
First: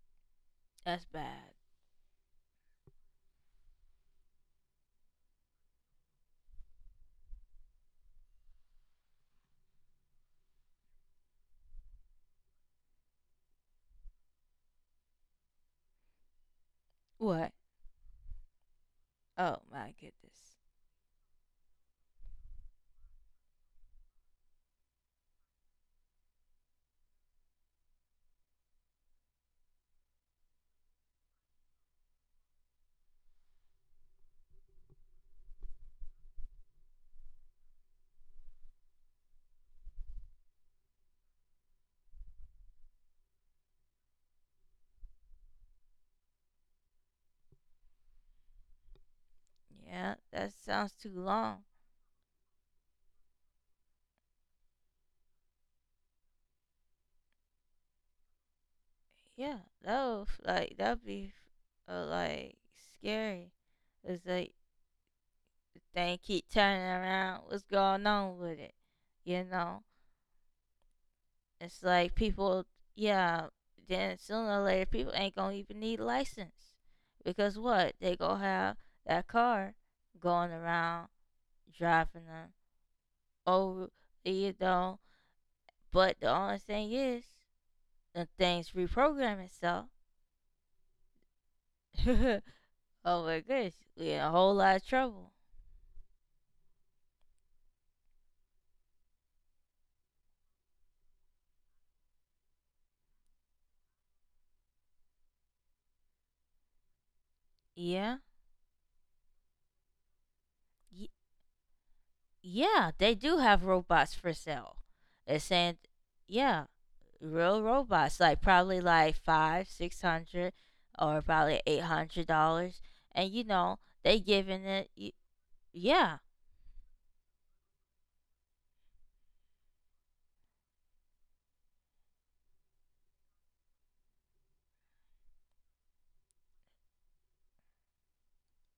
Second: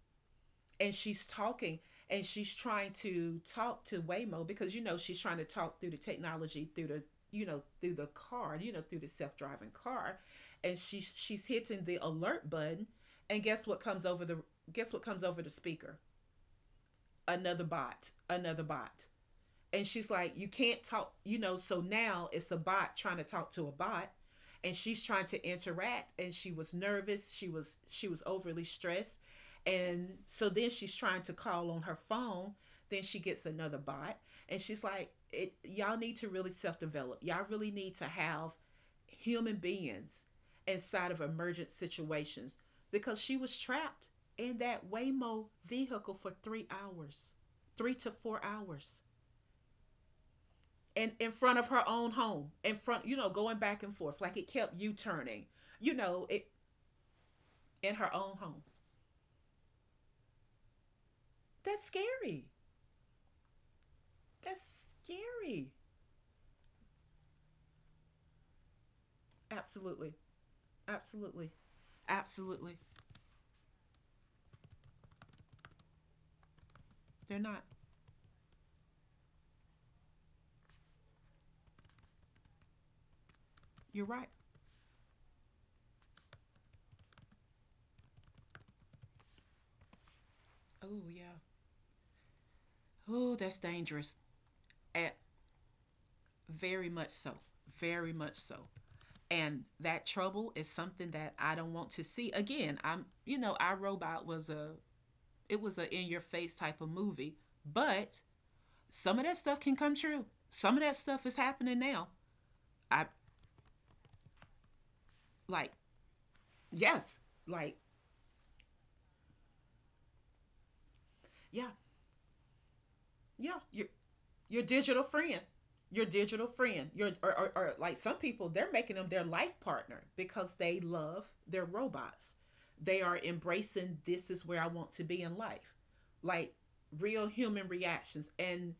S1: and
S2: that's
S1: she's
S2: bad.
S1: talking, and she's trying to talk to Waymo because you know she's trying to talk through the technology, through the, you know, through the car, you know, through the self-driving car. And she's hitting the alert button, and guess what comes over the, guess what comes over the speaker?
S2: What?
S1: Another bot, another bot.
S2: Oh
S1: And
S2: my
S1: she's like, you
S2: goodness.
S1: can't talk, you know. So now it's a bot trying to talk to a bot, and she's trying to interact, and she was nervous. She was overly stressed, and so then she's trying to call on her phone. Then she gets another bot, and she's like, it y'all need to really self develop. Y'all really need to have human beings inside of emergent situations because she was trapped in that Waymo vehicle for 3 hours, 3 to 4 hours,
S2: Yeah, that sounds
S1: and
S2: too
S1: in front
S2: long.
S1: of her own home, in front, you know, going back and forth, like it kept you turning, you know it, in her own home.
S2: Yeah, that would, that'd be
S1: That's scary.
S2: like scary. It's like
S1: That's scary.
S2: the thing keep turning around. What's going on with it? You know,
S1: Absolutely. Absolutely.
S2: it's like people.
S1: Absolutely.
S2: Yeah, then sooner or later people ain't gonna even need license
S1: They're
S2: because
S1: not.
S2: what they gonna have, that car going around driving them over,
S1: You're right.
S2: you know. But the only thing is, the things reprogram itself.
S1: Oh yeah.
S2: *laughs* oh
S1: Oh,
S2: my
S1: that's
S2: goodness, we
S1: dangerous.
S2: in a whole lot of
S1: At.
S2: trouble.
S1: Very much so. Very much so. And that trouble is something that I don't want to see again. I'm, you know, I Robot was a, it was a in your face type of movie,
S2: Yeah,
S1: but some of that stuff can come true. Some of that
S2: y-
S1: stuff is happening now.
S2: yeah,
S1: I,
S2: they do have robots for sale. It's
S1: like,
S2: saying, yeah,
S1: yes,
S2: real
S1: like,
S2: robots, like probably like five, 600, or probably
S1: yeah,
S2: $800, and you
S1: yeah.
S2: know they
S1: Your
S2: giving it,
S1: digital friend, your
S2: yeah,
S1: digital friend, your or like some people they're making them their life partner because they love their robots. They are embracing this is where I want to be in life, like real human reactions,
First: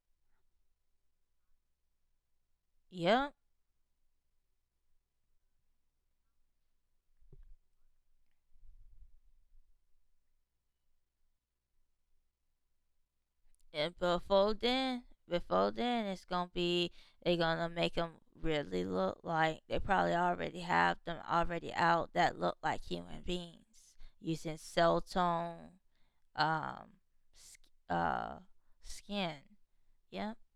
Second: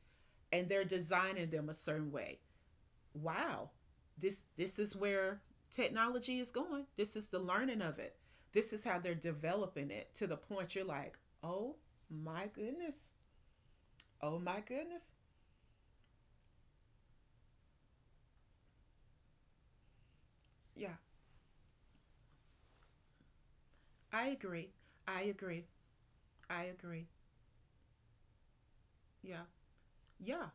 S1: and they're designing them a certain way.
S2: yeah.
S1: Wow, this is where technology is going. This is the learning of it. This is how they're developing it to the point you're like, oh my goodness.
S2: And
S1: Oh my goodness.
S2: before then, it's gonna be they're gonna make them really look like, they probably already
S1: Yeah,
S2: have them already out that look like human beings
S1: I
S2: using
S1: agree.
S2: cell
S1: I agree.
S2: tone,
S1: I
S2: um,
S1: agree.
S2: uh, skin.
S1: Yeah.
S2: Yep.
S1: Yeah.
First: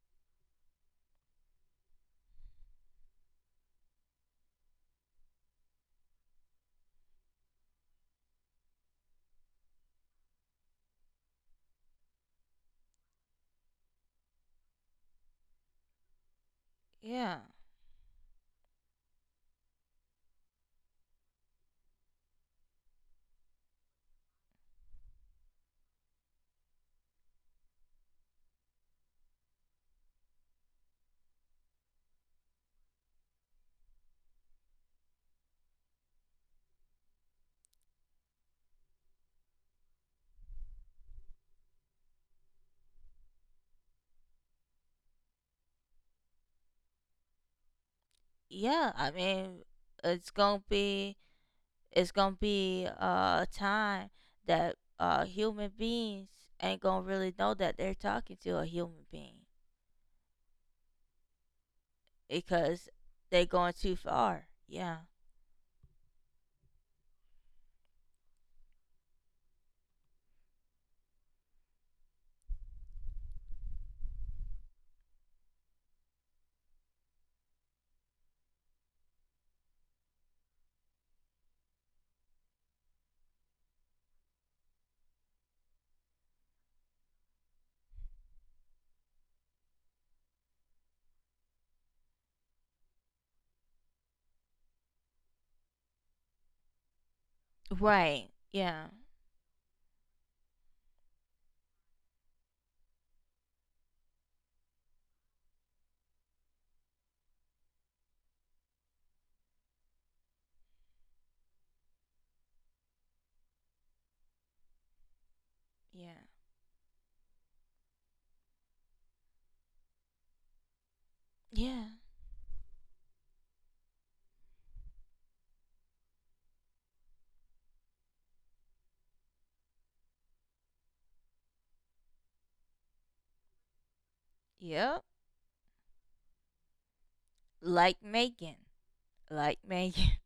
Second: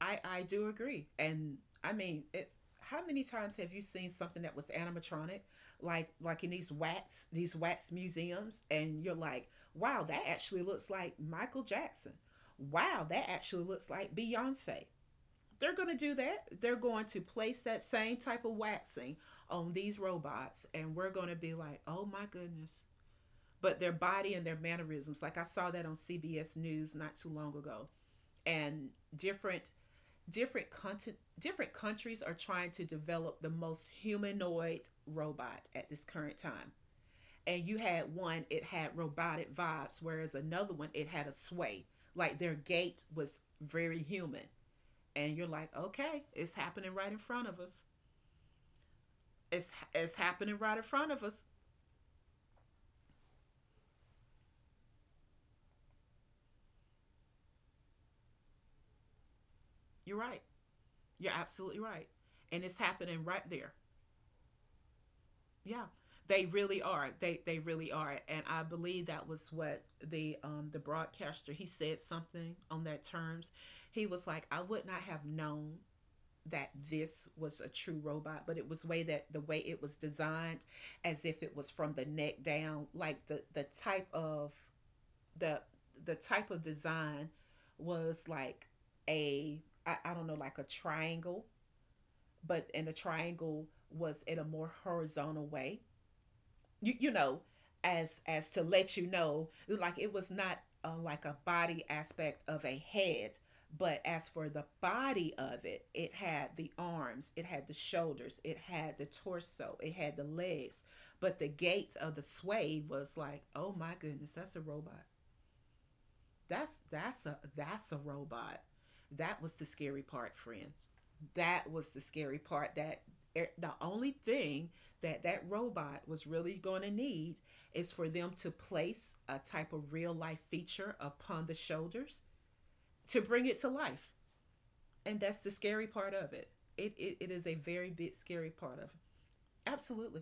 S1: I do agree, and I mean it's how many times have you seen something that was animatronic, like in these wax museums, and you're like, wow, that actually looks like Michael Jackson. Wow, that actually looks like Beyonce. They're going to do that, they're going to
S2: Yeah.
S1: place that same type of waxing on these robots, and we're going to be like, oh my goodness. But their body and their mannerisms, like I saw that on CBS News not too long ago. And different different content, different countries are trying to develop the most humanoid robot at this current time. And you had one, it had robotic vibes, whereas another one, it had a sway, like their gait was very human. And you're like, okay, it's happening right in front of us.
S2: Yeah. I mean,
S1: It's
S2: it's
S1: happening
S2: gonna
S1: right in front
S2: be,
S1: of us.
S2: it's gonna be a time that human beings ain't gonna really know that they're talking to a human being.
S1: You're right. You're absolutely right. And it's
S2: Because
S1: happening
S2: they
S1: right
S2: going
S1: there.
S2: too far. Yeah.
S1: Yeah. They really are. They really are. And I believe that was what the broadcaster, he said something on that terms. He was like, I would not have known that this was a true robot, but it was way that the way it was designed as if it was from the neck down, like the type of, the the type of design was like a, I don't know, like a triangle, but and the triangle was in a more horizontal way, you know,
S2: Right.
S1: as to
S2: Yeah.
S1: let you know, like it was not like a body aspect of a head, but as for the body of it, it had the arms, it had the shoulders, it had the torso, it had the legs, but the gait of the sway was like, oh my goodness, that's a robot.
S2: Yeah.
S1: That's a that's a robot. That was the scary part, friend. That
S2: Yeah.
S1: was the scary part. That e, the only thing that that robot was really going to need is for them to place a type of real life feature upon the shoulders to bring it to life.
S2: Yep.
S1: And that's the scary part of it. It is a very
S2: Like
S1: big scary
S2: Megan.
S1: part of.
S2: Like Megan.
S1: Absolutely.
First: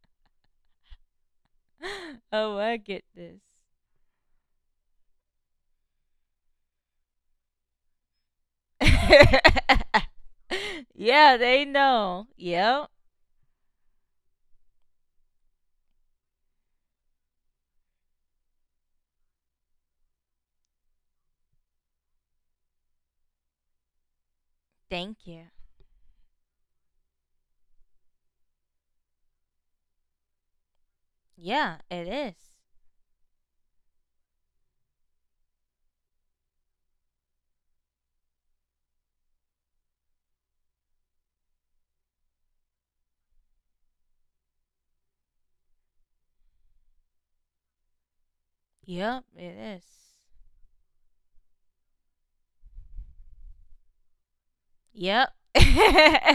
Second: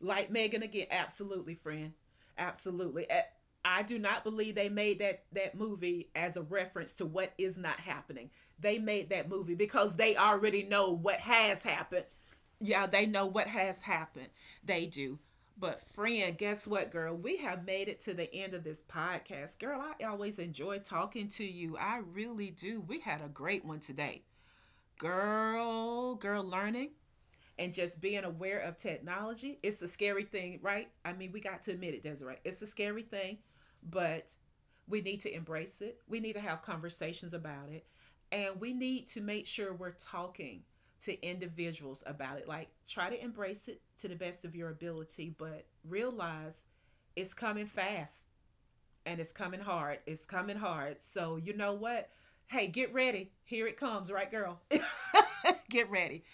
S1: Like Megan again, absolutely, friend.
S2: *laughs* oh my
S1: Absolutely.
S2: goodness.
S1: I do not believe they made that that movie as a reference to what is not happening. They made that movie because they already know
S2: *laughs*
S1: what
S2: yeah,
S1: has
S2: they
S1: happened.
S2: know.
S1: Yeah,
S2: Yep.
S1: they know what has happened. They do. But friend, guess what, girl? We have made it to the end of this podcast. Girl, I always enjoy talking to you. I really do. We had a great one today.
S2: Thank you.
S1: Girl, girl learning and just being aware of technology, it's a scary thing, right? I mean, we got to
S2: Yeah,
S1: admit it,
S2: it
S1: Desiree.
S2: is.
S1: It's a scary thing, but we need to embrace it. We need to have conversations about it. And we need to make sure we're talking to individuals about it. Like, try to embrace it to the best of your ability, but realize it's coming fast and
S2: Yep,
S1: it's
S2: it
S1: coming hard.
S2: is.
S1: It's coming hard. So, you know what? Hey, get ready. Here it comes, right, girl? *laughs*
S2: Yep.
S1: Get ready,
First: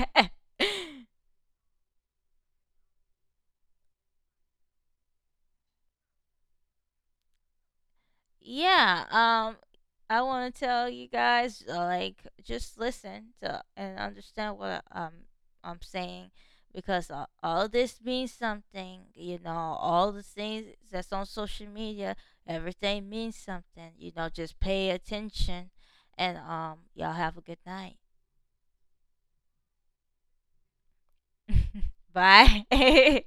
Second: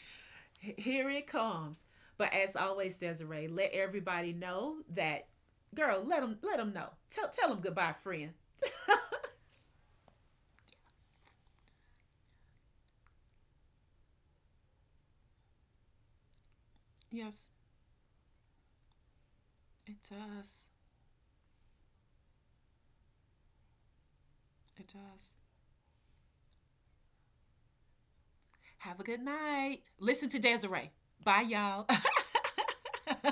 S1: here
S2: *laughs*
S1: it comes. But as always, Desiree, let everybody know that, girl, let them know. Tell, tell them goodbye, friend.
S2: yeah, I want to tell you guys, like, just listen to and understand what I'm saying, because,
S1: Yes,
S2: all this means something, you know,
S1: it
S2: all the
S1: does.
S2: things that's on social media, everything means something, you know, just
S1: It
S2: pay
S1: does.
S2: attention, and y'all have a good night.
S1: Have a good night. Listen to Desiree. Bye, y'all.
S2: *laughs*
S1: *laughs*
S2: bye *laughs*